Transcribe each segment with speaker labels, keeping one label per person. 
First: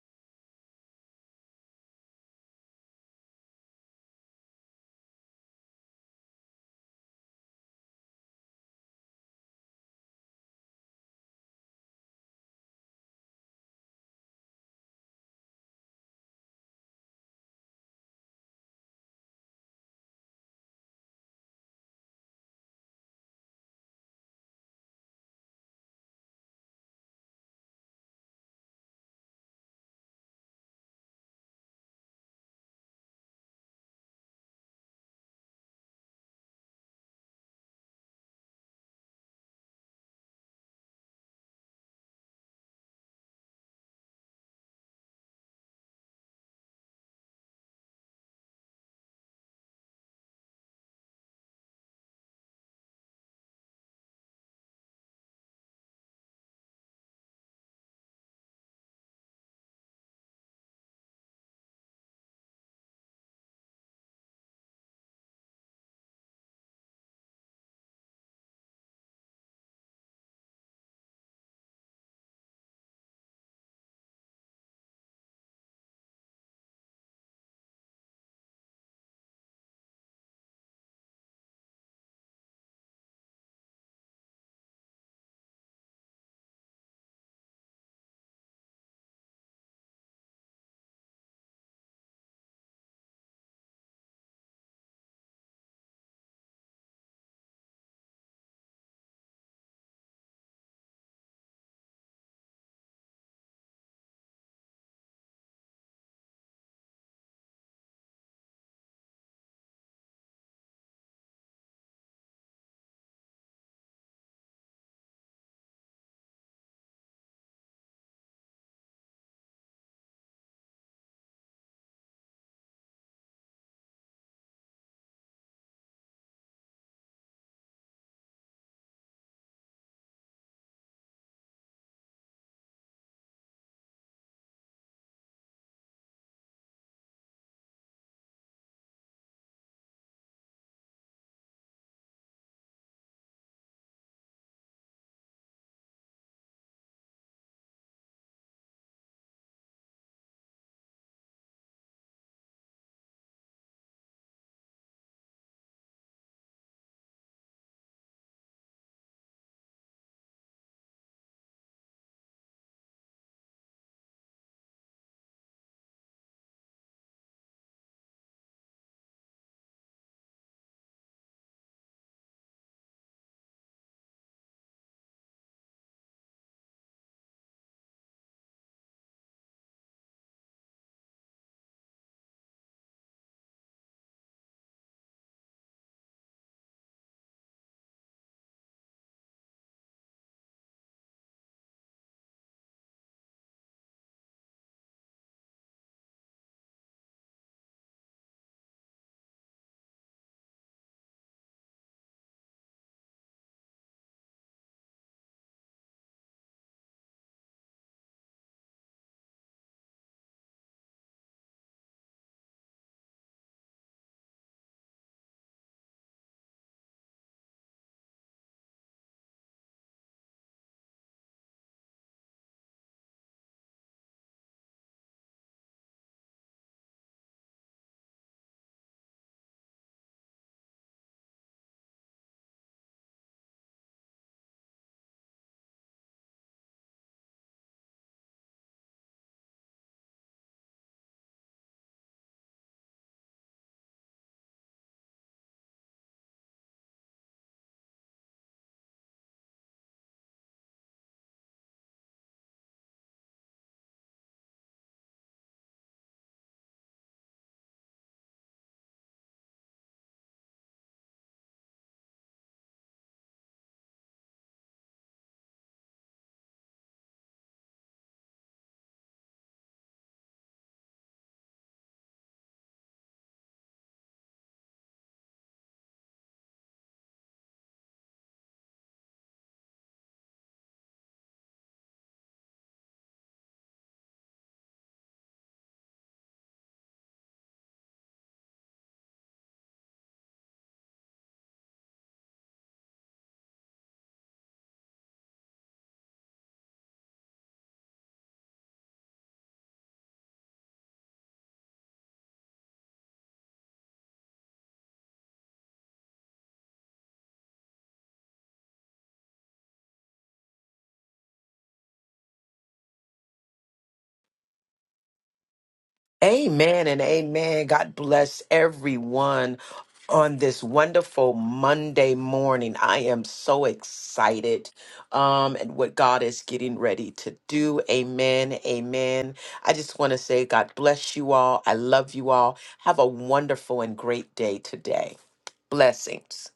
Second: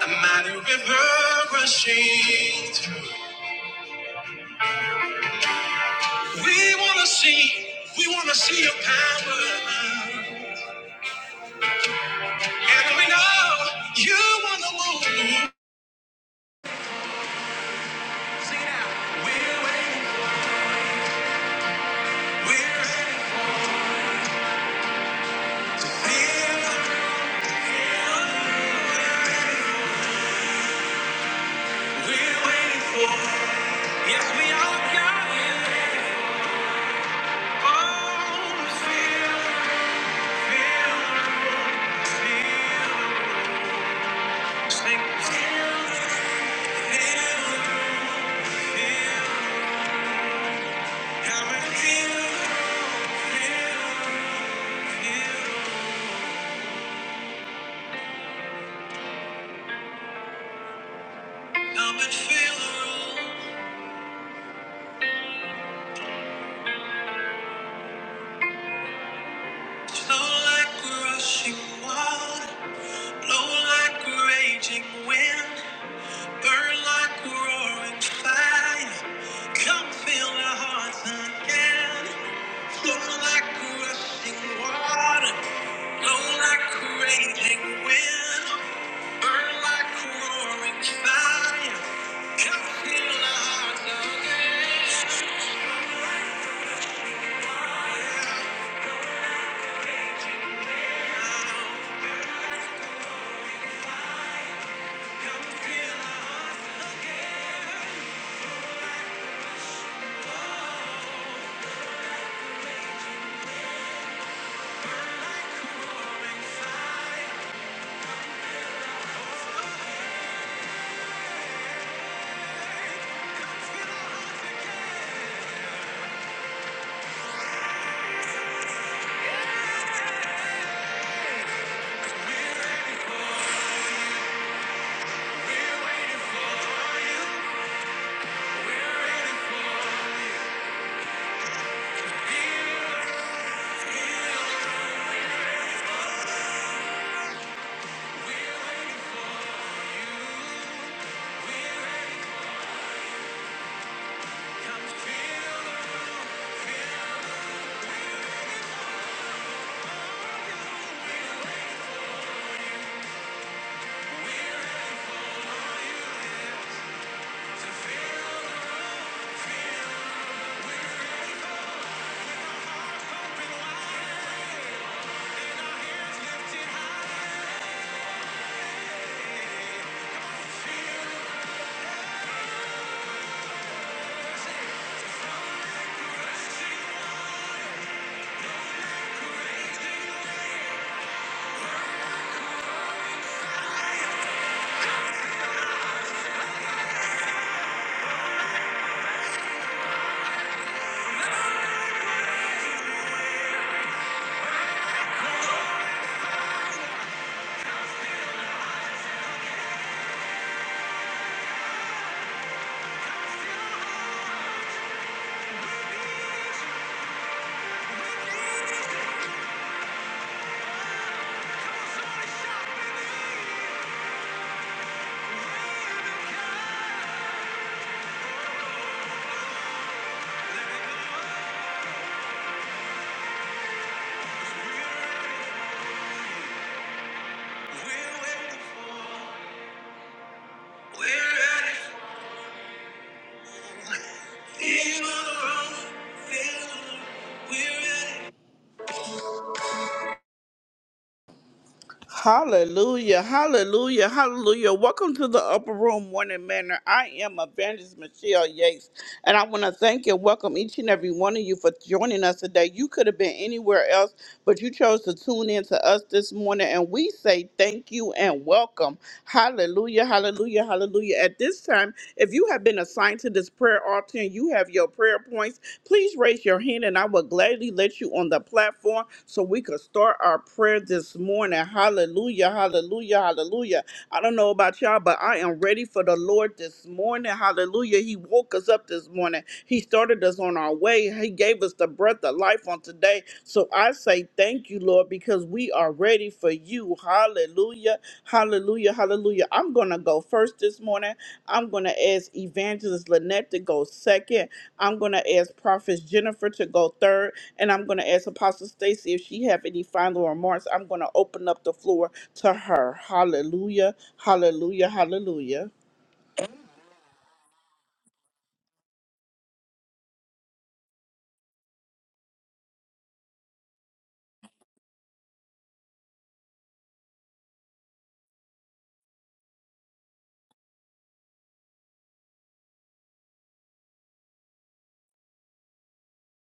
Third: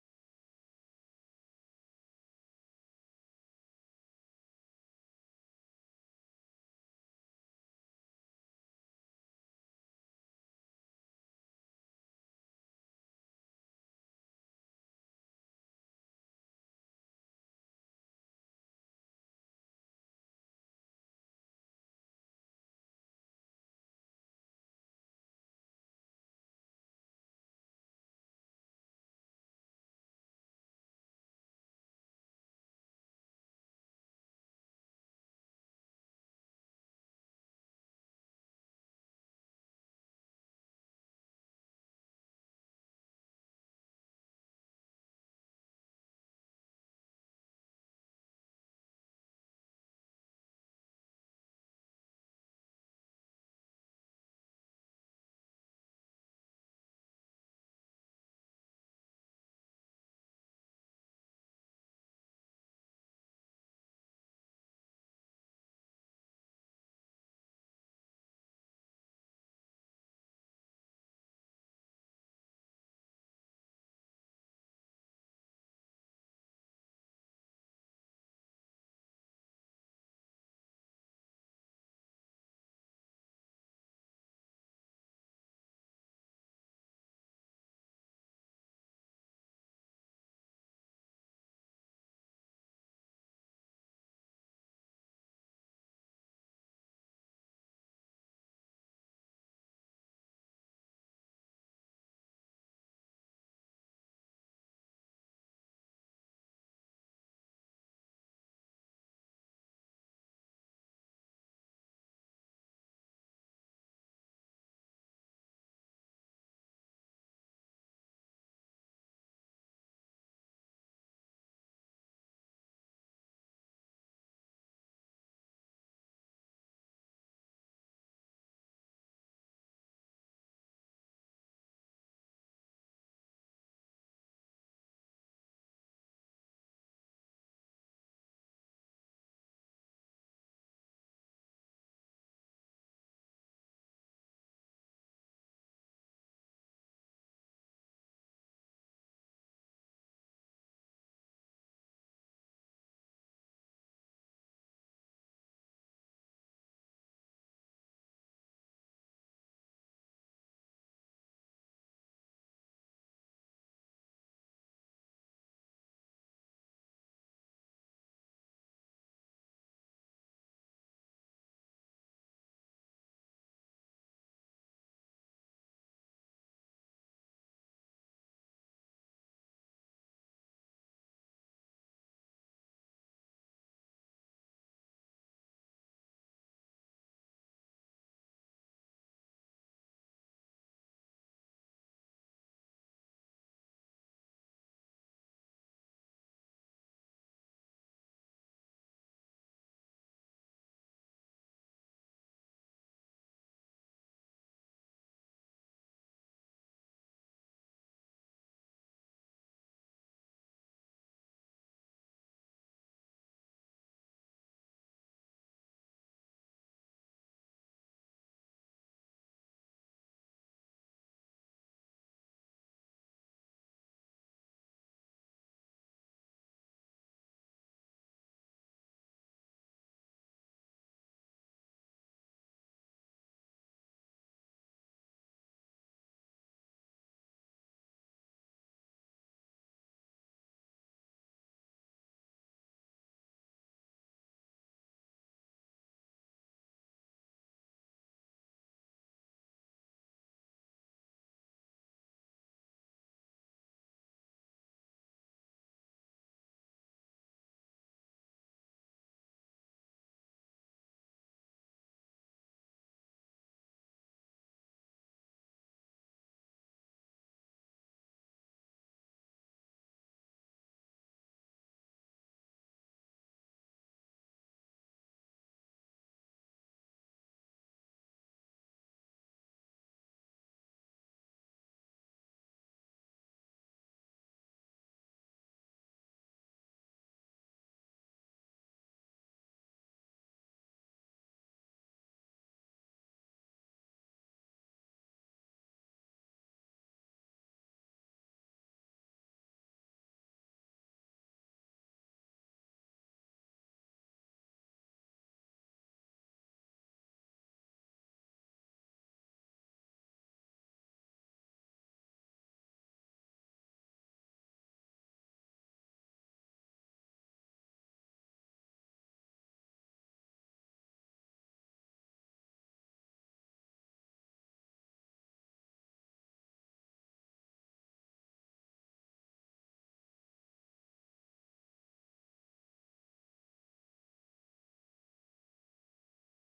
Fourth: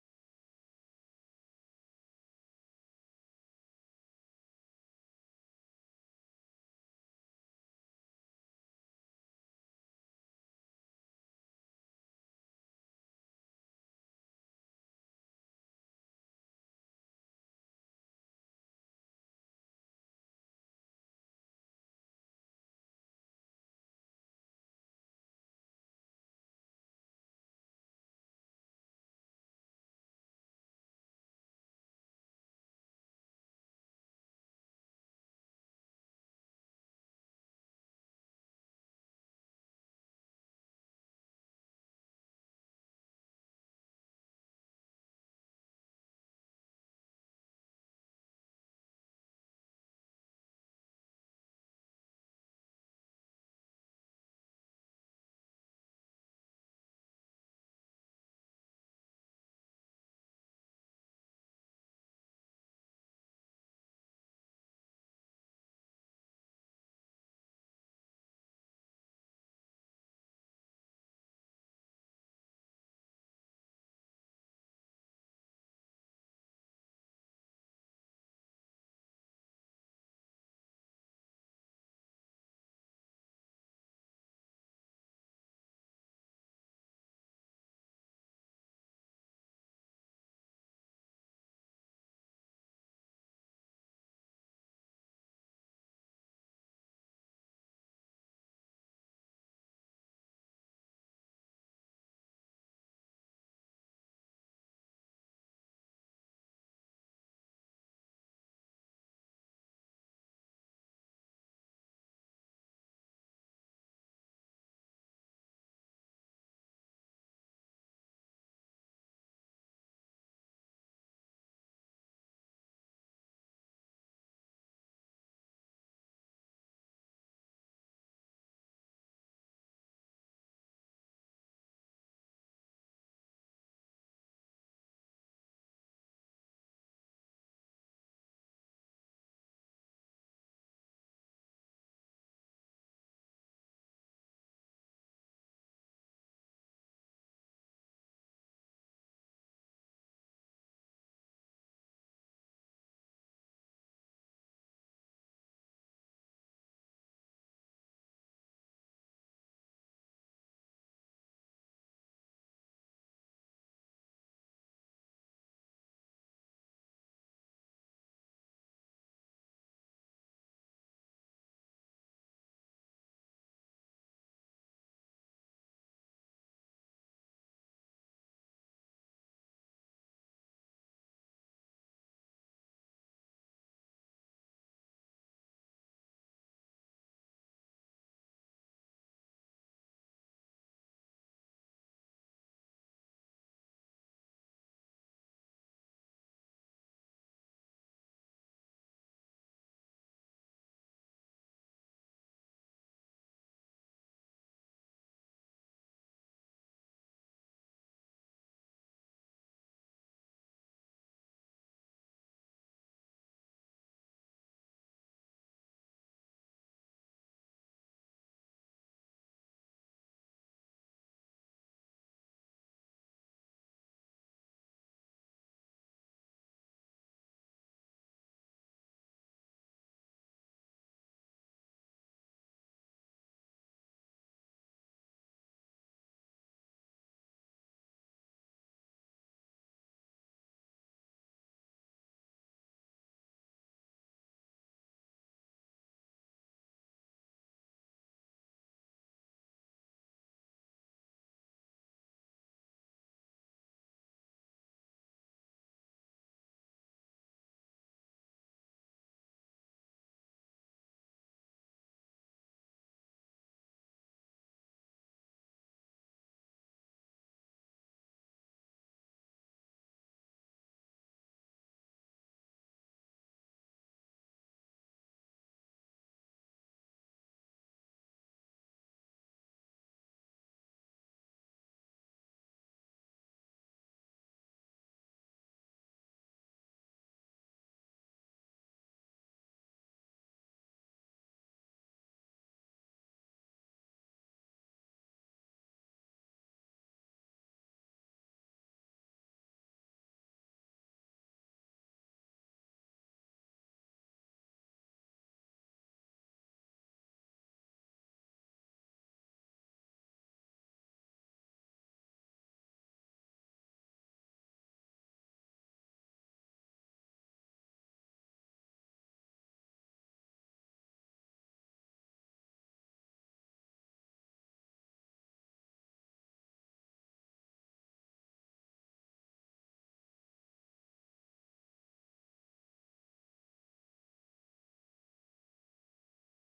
Speaker 1: A mighty river rushing through. We wanna see, we wanna see your power. And we know you wanna move. Sing it out. We're waiting, we're waiting, we're waiting for. Yes, we are God. Oh, feel, feel, feel. Sing, feel, feel. Come and feel, feel, feel. Come and feel the room. Flow like rushing water, blow like raging wind, burn like roaring fire. Come fill our hearts again. Flow like rushing water, blow like raging wind, burn like roaring fire. Come fill our hearts again. We're ready for, we're ready Hallelujah, hallelujah, hallelujah. Welcome to the Upper Room Morning Manor. I am Evangelist Michelle Yates, and I want to thank and welcome each and every one of you for joining us today. You could have been anywhere else, but you chose to tune in to us this morning, and we say thank you and welcome. Hallelujah, hallelujah, hallelujah. At this time, if you have been assigned to this prayer altar and you have your prayer points, Please raise your hand and I will gladly let you on the platform so we could start our prayer this morning. Hallelujah, hallelujah, hallelujah. I don't know about y'all, but I am ready for the Lord this morning. Hallelujah. He woke us up this morning. He started us on our way. He gave us the breath of life on today. So I say thank you, Lord, because we are ready for you. Hallelujah. Hallelujah. Hallelujah. I'm going to go first this morning. I'm going to ask Evangelist Lynette to go second. I'm going to ask Prophet Jennifer to go third. And I'm going to ask Apostle Stacy if she have any final remarks. I'm going to open up the floor to her. Hallelujah. Hallelujah. Hallelujah.
Speaker 2: Amen and amen. God bless everyone on this wonderful Monday morning. I am so excited um and what God is getting ready to do. Amen. Amen. I just want to say God bless you all. I love you all. Have a wonderful and great day today. Blessings.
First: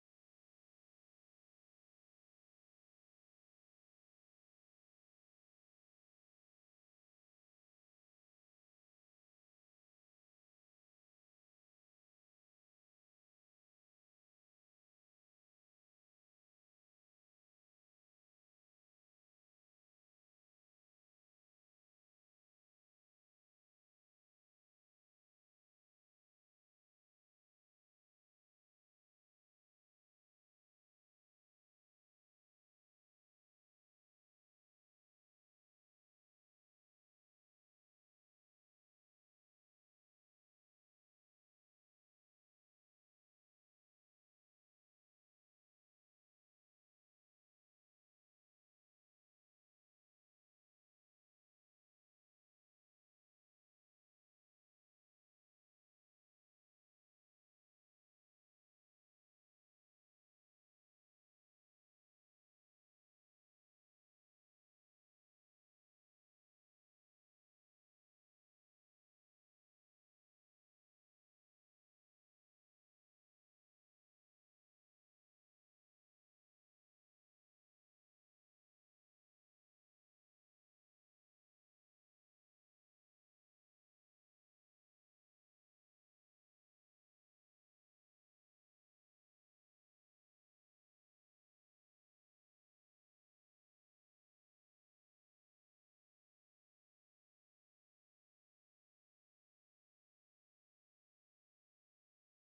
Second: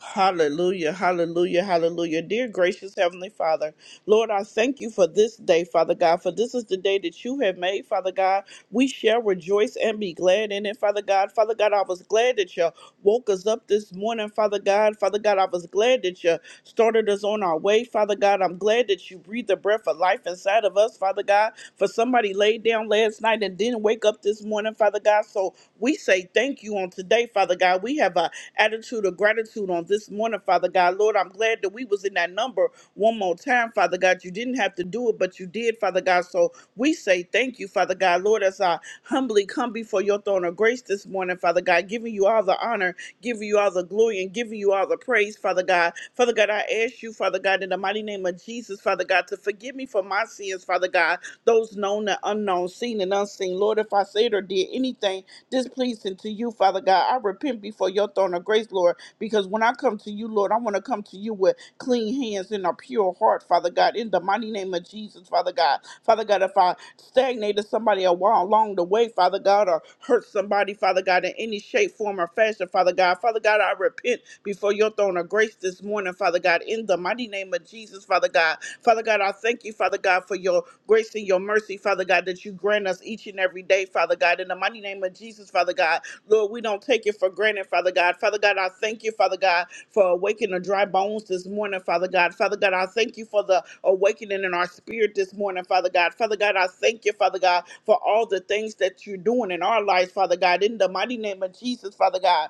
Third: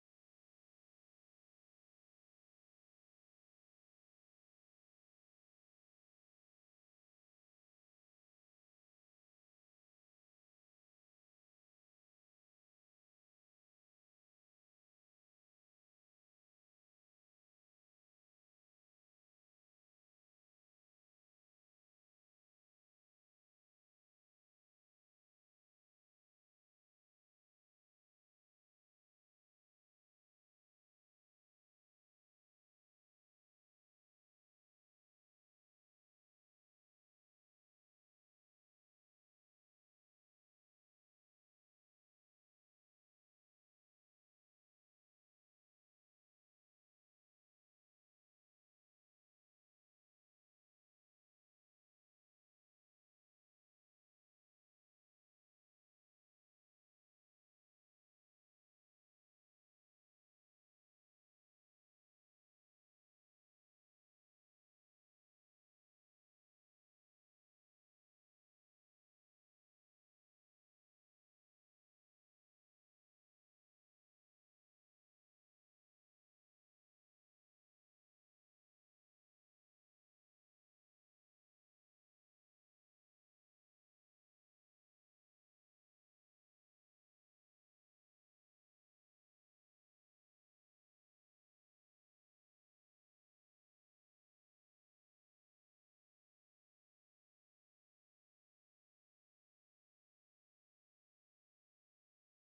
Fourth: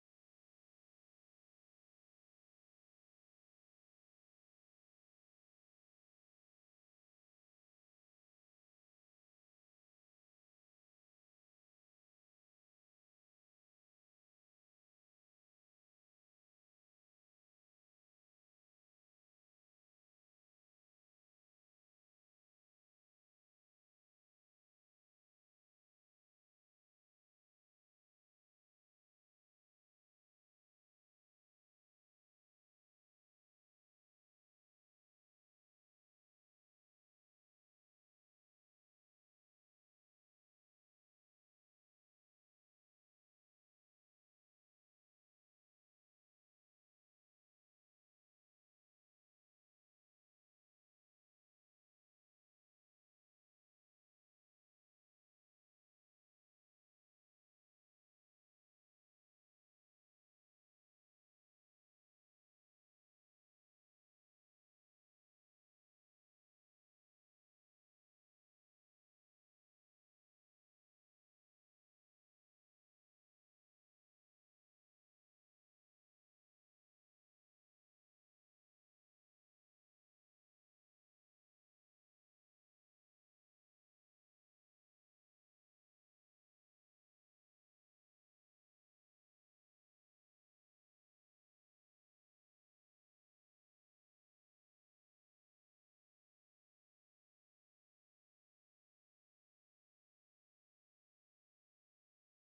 Speaker 1: Hallelujah, hallelujah, hallelujah. Dear gracious Heavenly Father, Lord, I thank you for this day, Father God, for this is the day that you have made, Father God. We shall rejoice and be glad in it, Father God. Father God, I was glad that you woke us up this morning, Father God. Father God, I was glad that you started us on our way, Father God. I'm glad that you breathed the breath of life inside of us, Father God. God. For somebody laid down last night and didn't wake up this morning, Father God. So we say thank you on today, Father God. We have an attitude of gratitude on this morning, Father God. Lord, I'm glad that we was in that number one more time, Father God. You didn't have to do it, but you did, Father God. So we say thank you, Father God. Lord, as I humbly come before your throne of grace this morning, Father God, giving you all the honor, giving you all the glory, and giving you all the praise, Father God. Father God, I ask you, Father God, in the mighty name of Jesus, Father God, to forgive me for my sins, Father God those known and unknown, seen and unseen. Lord, if I said or did anything displeasing to you, Father God, I repent before your throne of grace, Lord, because when I come to you, Lord, I want to come to you with clean hands and a pure heart, Father God, in the mighty name of Jesus, Father God. Father God, if I stagnated somebody a while along the way, Father God, or hurt somebody, body, Father God, in any shape, form, or fashion, Father God. Father God, I repent before your throne of grace this morning, Father God, in the mighty name of Jesus, Father God. Father God, I thank you, Father God, for your grace and your mercy, Father God, that you grant us each and every day, Father God, in the mighty name of Jesus, Father God. Lord, we don't take it for granted, Father God. Father God, I thank you, Father God, for awakening the dry bones this morning, Father God. Father God, I thank you for the awakening in our spirit this morning, Father God. Father God, I thank you, Father God, for all the things that you're doing in our lives, Father God. In the mighty name of Jesus, Father God.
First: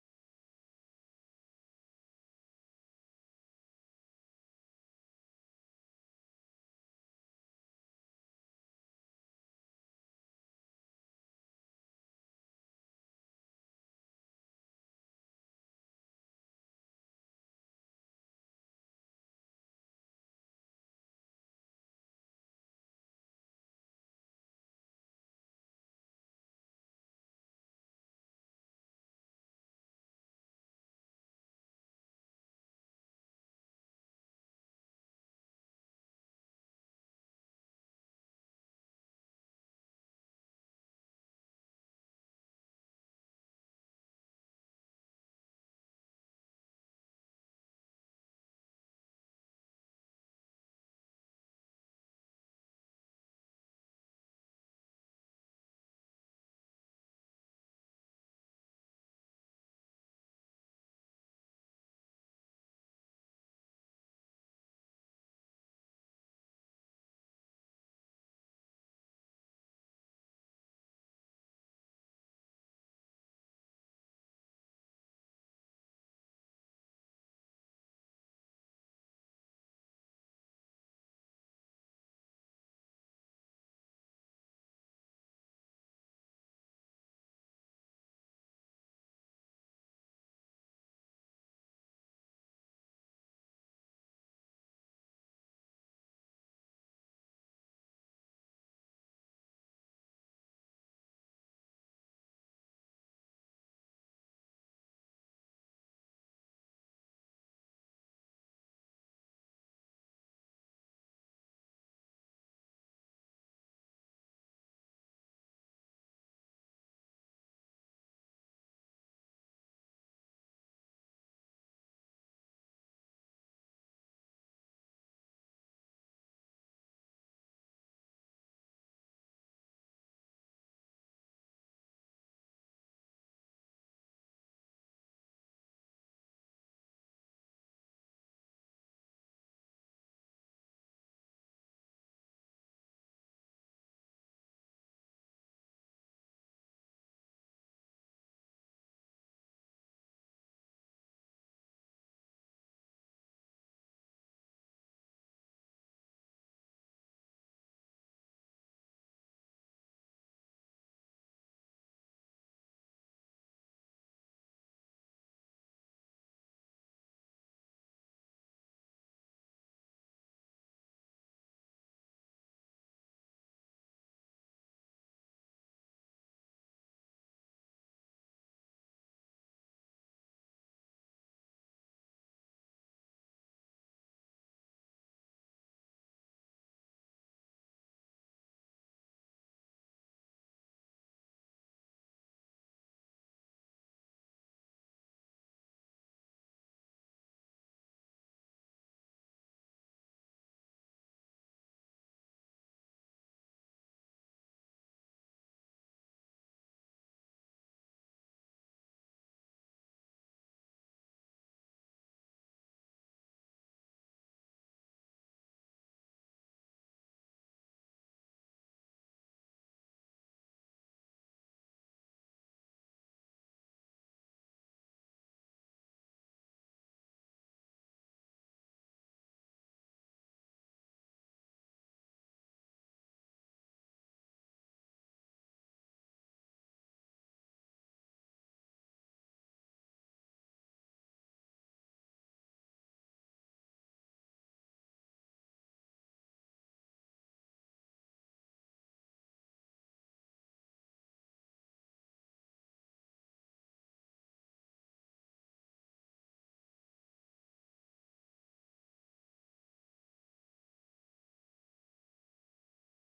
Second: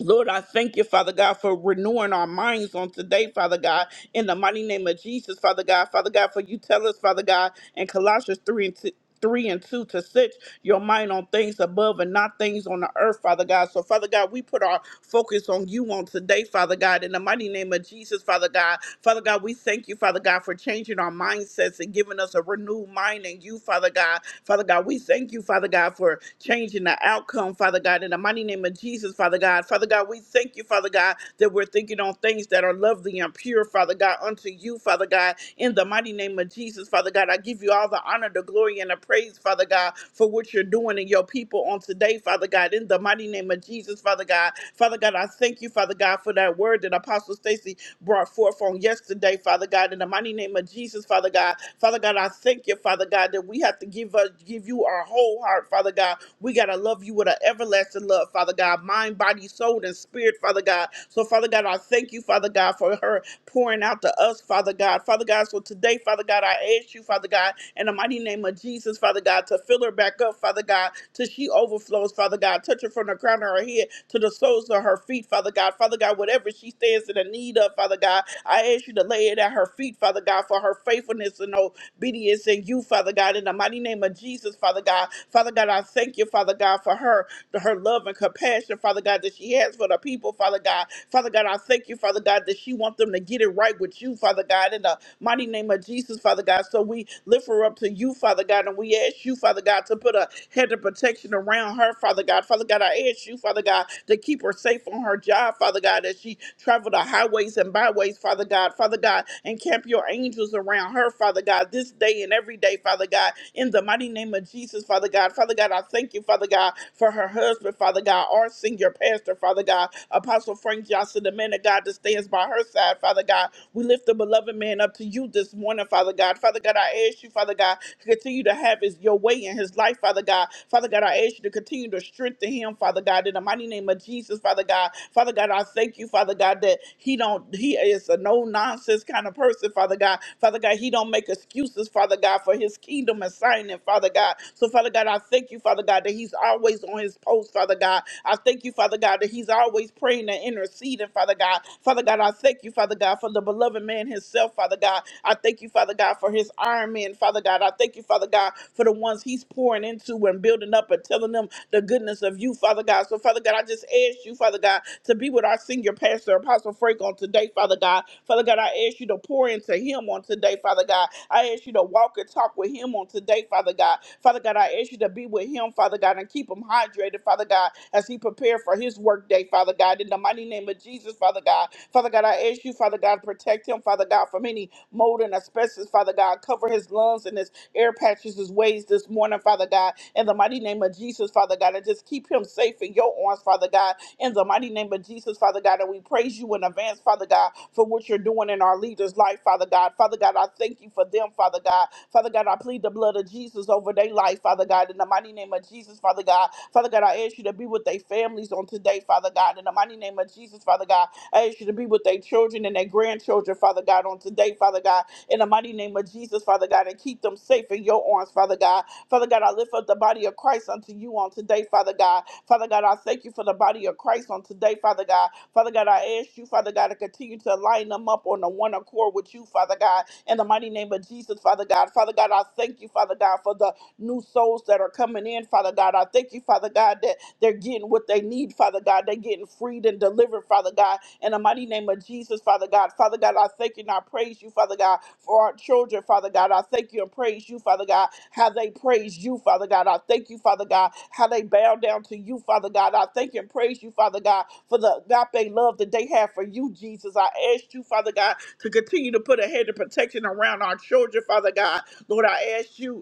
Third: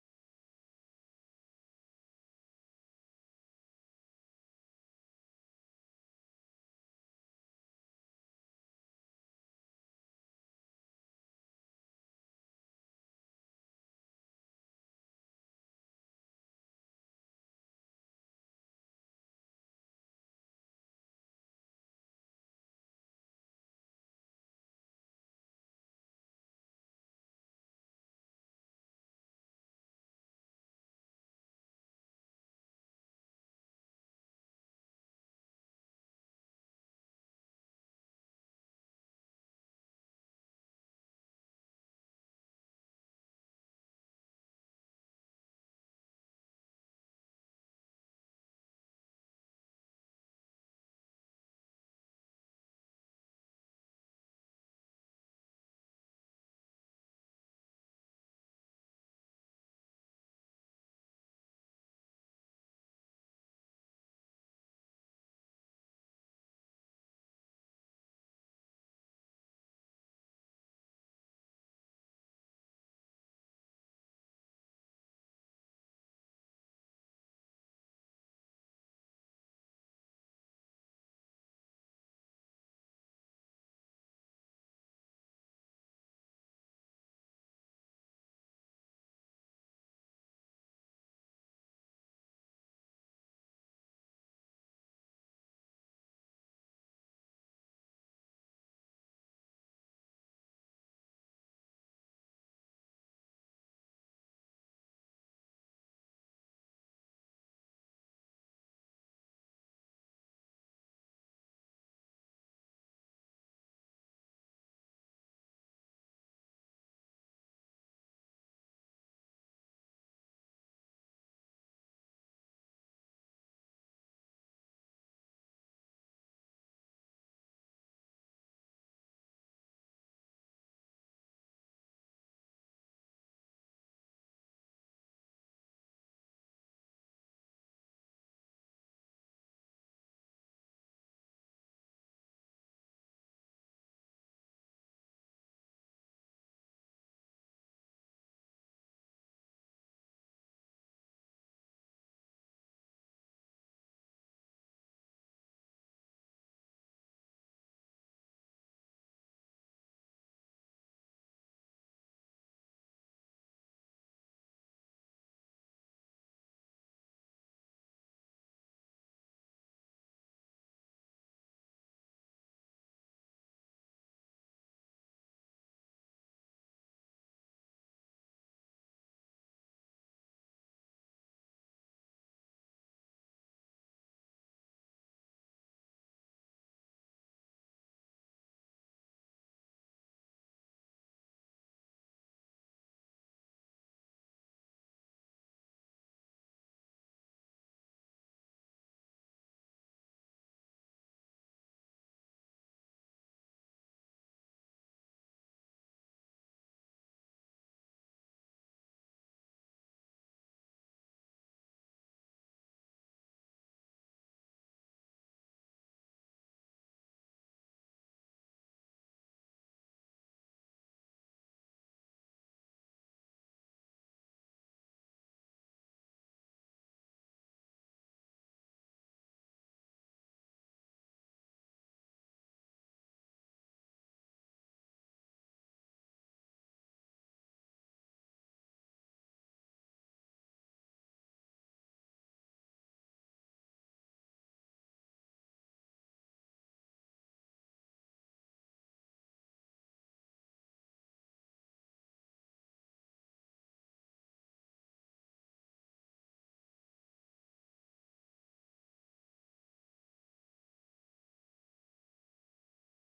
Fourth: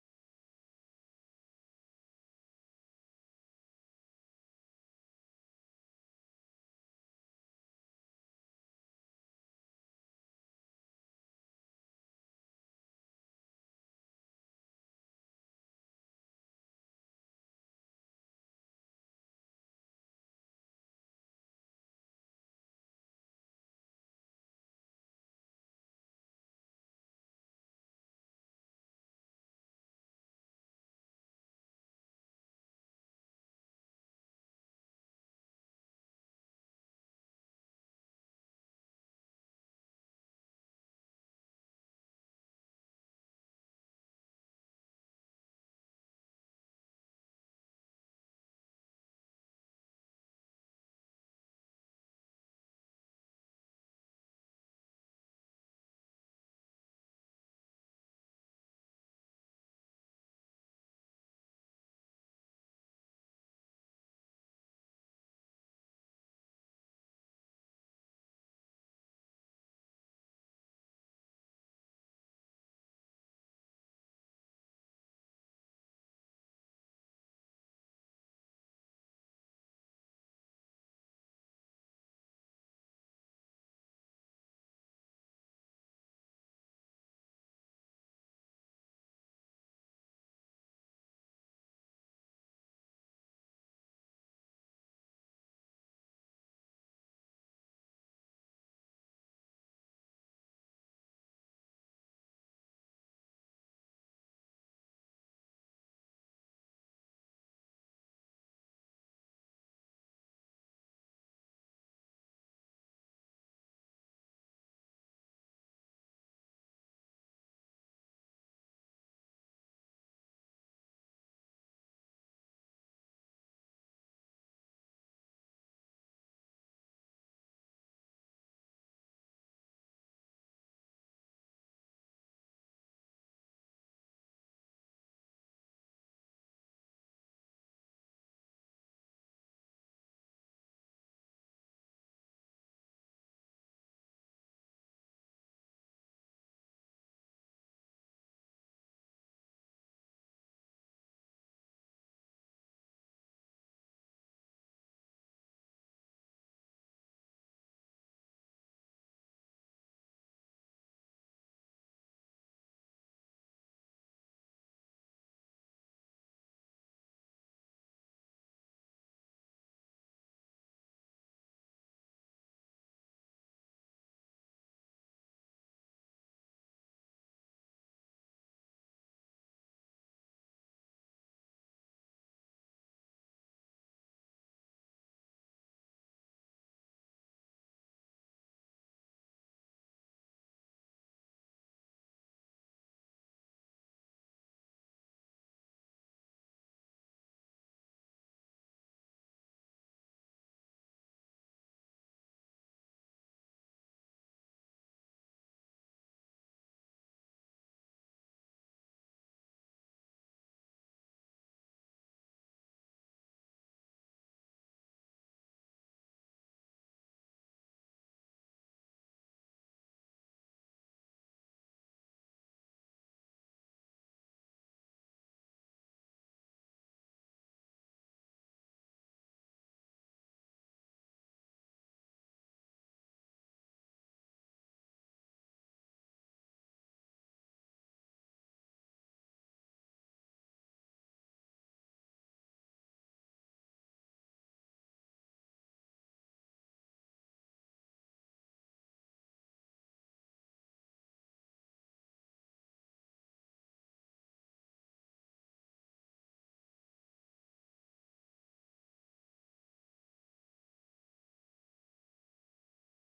Speaker 1: Lord, I thank you, Father God, for renewing our minds on today, Father God, in the mighty name of Jesus, Father God. Father God, for you tell us, Father God, in Colossians 3 and 2. 3 and 2 to set your mind on things above and not things on the earth, Father God. So, Father God, we put our focus on you on today, Father God, in the mighty name of Jesus, Father God. Father God, we thank you, Father God, for changing our mindsets and giving us a renewed mind in you, Father God. Father God, we thank you, Father God, for changing the outcome, Father God, in the mighty name of Jesus, places, Father God. Father God, we thank you, Father God, that we're thinking on things that are lovely and pure, Father God, unto you, Father God. In the mighty name of Jesus, Father God, I give you all the honor, the glory, and the praise, Father God, for what you're doing in your people on today, Father God. In the mighty name of Jesus, Father God. Father God, I thank you, Father God, for that word that Apostle Stacy brought forth on yesterday, Father God. In the mighty name of Jesus, Father God. Father God, I thank you, Father God, that we have to give us give you our whole heart, Father God. We gotta love you with an everlasting love, Father. Father God, mind, body, soul, and spirit, Father God. So, Father God, I thank you, Father God, for her pouring out to us, Father God. Father God, so today, Father God, I ask you, Father God, in the mighty name of Jesus, Father God, to fill her back up, Father God, till she overflows, Father God. Touch her from the crown of her head to the soles of her feet, Father God. Father God, whatever she stands in the need of, Father God, I ask you to lay it at her feet, Father God, for her faithfulness and obedience in you, Father God. In the mighty name of Jesus, Father God. Father God, I thank you, Father God, for her, her her love and compassion, Father God, that she has for the people, Father God. Father God, I thank you, Father God, that she wants them to get it right with you, Father God, in the mighty name of Jesus, Father God. So we lift her up to you, Father God, and we ask you, Father God, to put a head of protection around her, Father God. Father God, I ask you, Father God, to keep her safe on her job, Father God, as she travel the highways and byways, Father God. Father God, and camp your angels around her, Father God, this day and every day, Father God, in the mighty name of Jesus, Father God. Father God, I thank you, Father God, for her husband, Father God, our senior pastor, Father God, Apostle Frank Johnson, the man of God that stands by her side, Father God. We lift the beloved man up to you this morning, Father God. Father God, I ask you, Father God, to continue to have his your way in his life, Father God. Father God, I ask you to continue to strengthen him, Father God, in the mighty name of Jesus, Father God. Father God, I thank you, Father God, that he don't he is a no nonsense kind of person, Father God. Father God, he don't make excuses, Father God, for his kingdom assignment, Father God. So Father God, I thank you, Father God, that that he's always on his post, Father God. I thank you, Father God, that he's always praying and interceding, Father God. Father God, I thank you, Father God, for the beloved man himself, Father God. I thank you, Father God, for his iron men, Father God. I thank you, Father God, for the ones he's pouring into and building up and telling them the goodness of you, Father God. So, Father God, I just ask you, Father God, to be with our senior pastor, Apostle Frank, on today, Father God. Father God, I ask you to pour into him on today, Father God. I ask you to walk and talk with him on today, Father God. Father God, I ask you to be with with him, Father God, and keep him hydrated, Father God, as he prepared for his workday, Father God. In the mighty name of Jesus, Father God. Father God, I ask you, Father God, protect him, Father God, from any mold and asbestos, Father God. Cover his lungs and his air patches, his ways this morning, Father God. In the mighty name of Jesus, Father God, and just keep him safe in your arms, Father God. In the mighty name of Jesus, Father God, and we praise you in advance, Father God, for what you're doing in our leaders' life, Father God. Father God, I thank you for them, Father God. Father God, I plead the blood of Jesus over their life, Father. Father God, in the mighty name of Jesus, Father God. Father God, I ask you to be with their families on today, Father God, in the mighty name of Jesus, Father God. I ask you to be with their children and their grandchildren, Father God, on today, Father God, in the mighty name of Jesus, Father God, and keep them safe in your arms, Father God. Father God, I lift up the body of Christ unto you on today, Father God. Father God, I thank you for the body of Christ on today, Father God. Father God, I ask you, Father God, to continue to line them up on the one accord with you, Father God, in the mighty name of Jesus, Father God. Father God, I thank you, Father God, for the new souls that are coming in, Father God. I thank you, Father God, that they're getting what they need, Father God. They're getting freed and delivered, Father God. In the mighty name of Jesus, Father God. Father God, I thank you and I praise you, Father God, for our children, Father God. I thank you and praise you, Father God, how they praise you, Father God. I thank you, Father God, how they bow down to you, Father God. I thank you and praise you, Father God, for the agape love that they have for you, Jesus. I ask you, Father God, to continue to put a head of protection around our children, Father God. Lord, I ask you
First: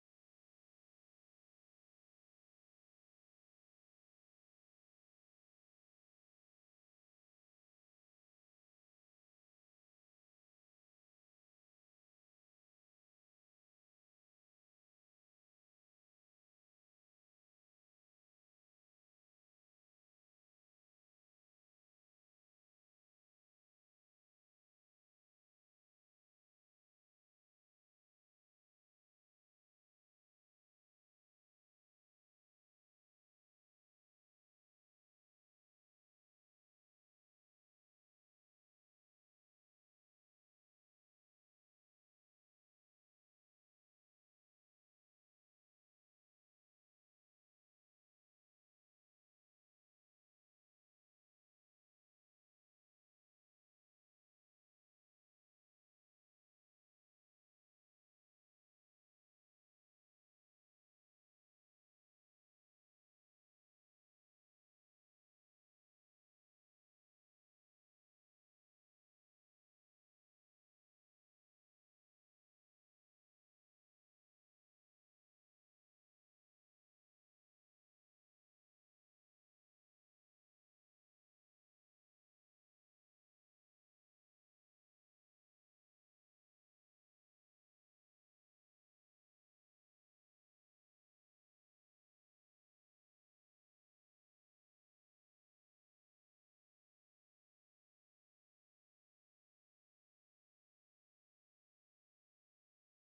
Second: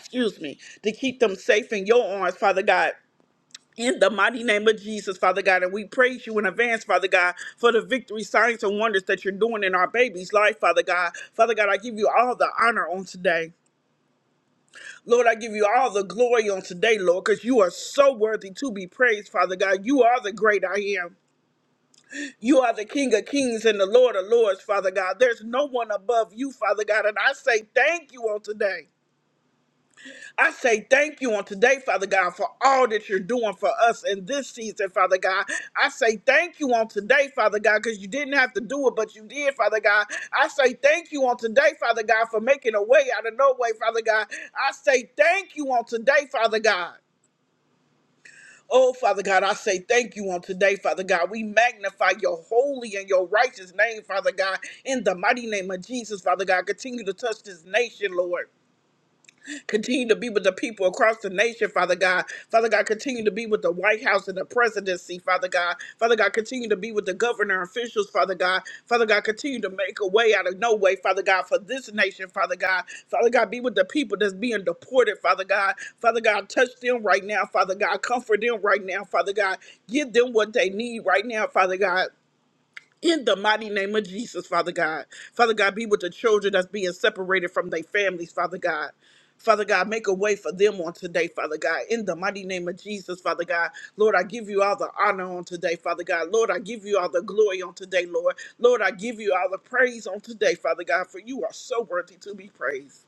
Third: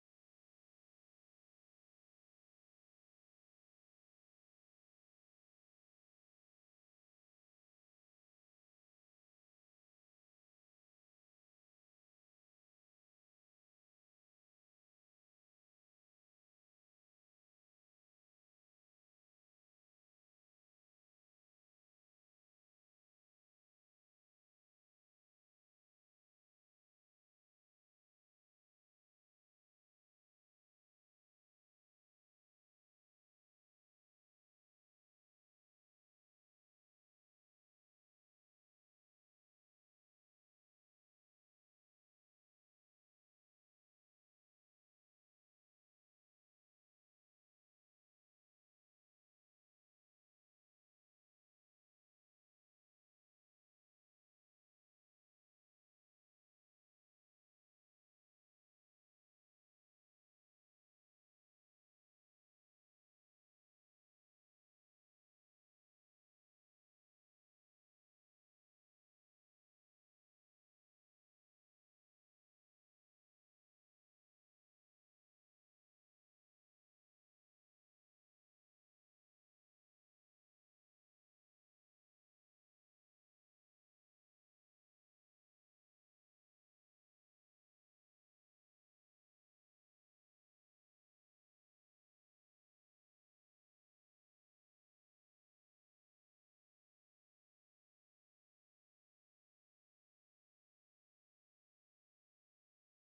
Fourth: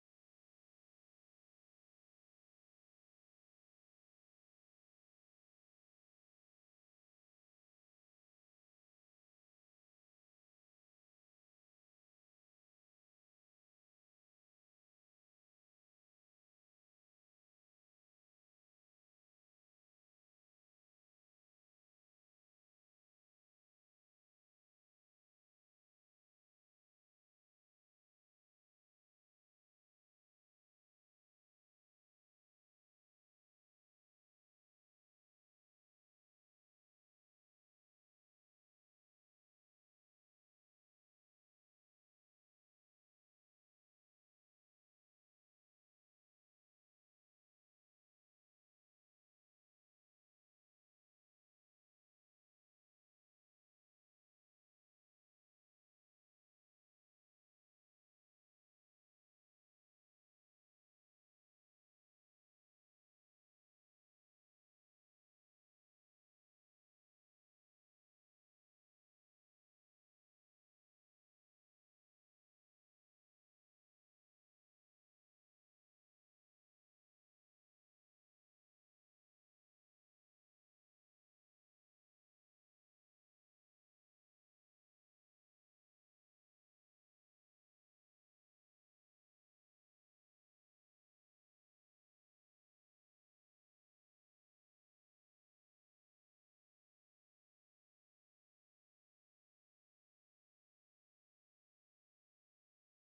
Speaker 1: excuse me, to keep them safe in your arms, Father God. In the mighty name of Jesus, Father God, and we praise you in advance, Father God, for the victory, signs, and wonders that you're doing in our baby's life, Father God. Father God, I give you all the honor on today. Lord, I give you all the glory on today, Lord, because you are so worthy to be praised, Father God. You are the great I am. You are the King of kings and the Lord of lords, Father God. There's no one above you, Father God, and I say thank you on today. I say thank you on today, Father God, for all that you're doing for us in this season, Father God. I say thank you on today, Father God, because you didn't have to do it, but you did, Father God. I say thank you on today, Father God, for making a way out of no way, Father God. I say thank you on today, Father God. Oh, Father God, I say thank you on today, Father God. We magnify your holy and your righteous name, Father God, in the mighty name of Jesus, Father God. Continue to touch this nation, Lord. Continue to be with the people across the nation, Father God. Father God, continue to be with the White House and the presidency, Father God. Father God, continue to be with the governor officials, Father God. Father God, continue to make a way out of no way, Father God, for this nation, Father God. Father God, be with the people that's being deported, Father God. Father God, touch them right now, Father God. Comfort them right now, Father God. Give them what they need right now, Father God in the mighty name of Jesus, Father God. Father God, be with the children that's being separated from their families, Father God. Father God, make a way for them on today, Father God. In the mighty name of Jesus, Father God. Lord, I give you all the honor on today, Father God. Lord, I give you all the glory on today, Lord. Lord, I give you all the praise on today, Father God, for you are so worthy to be praised.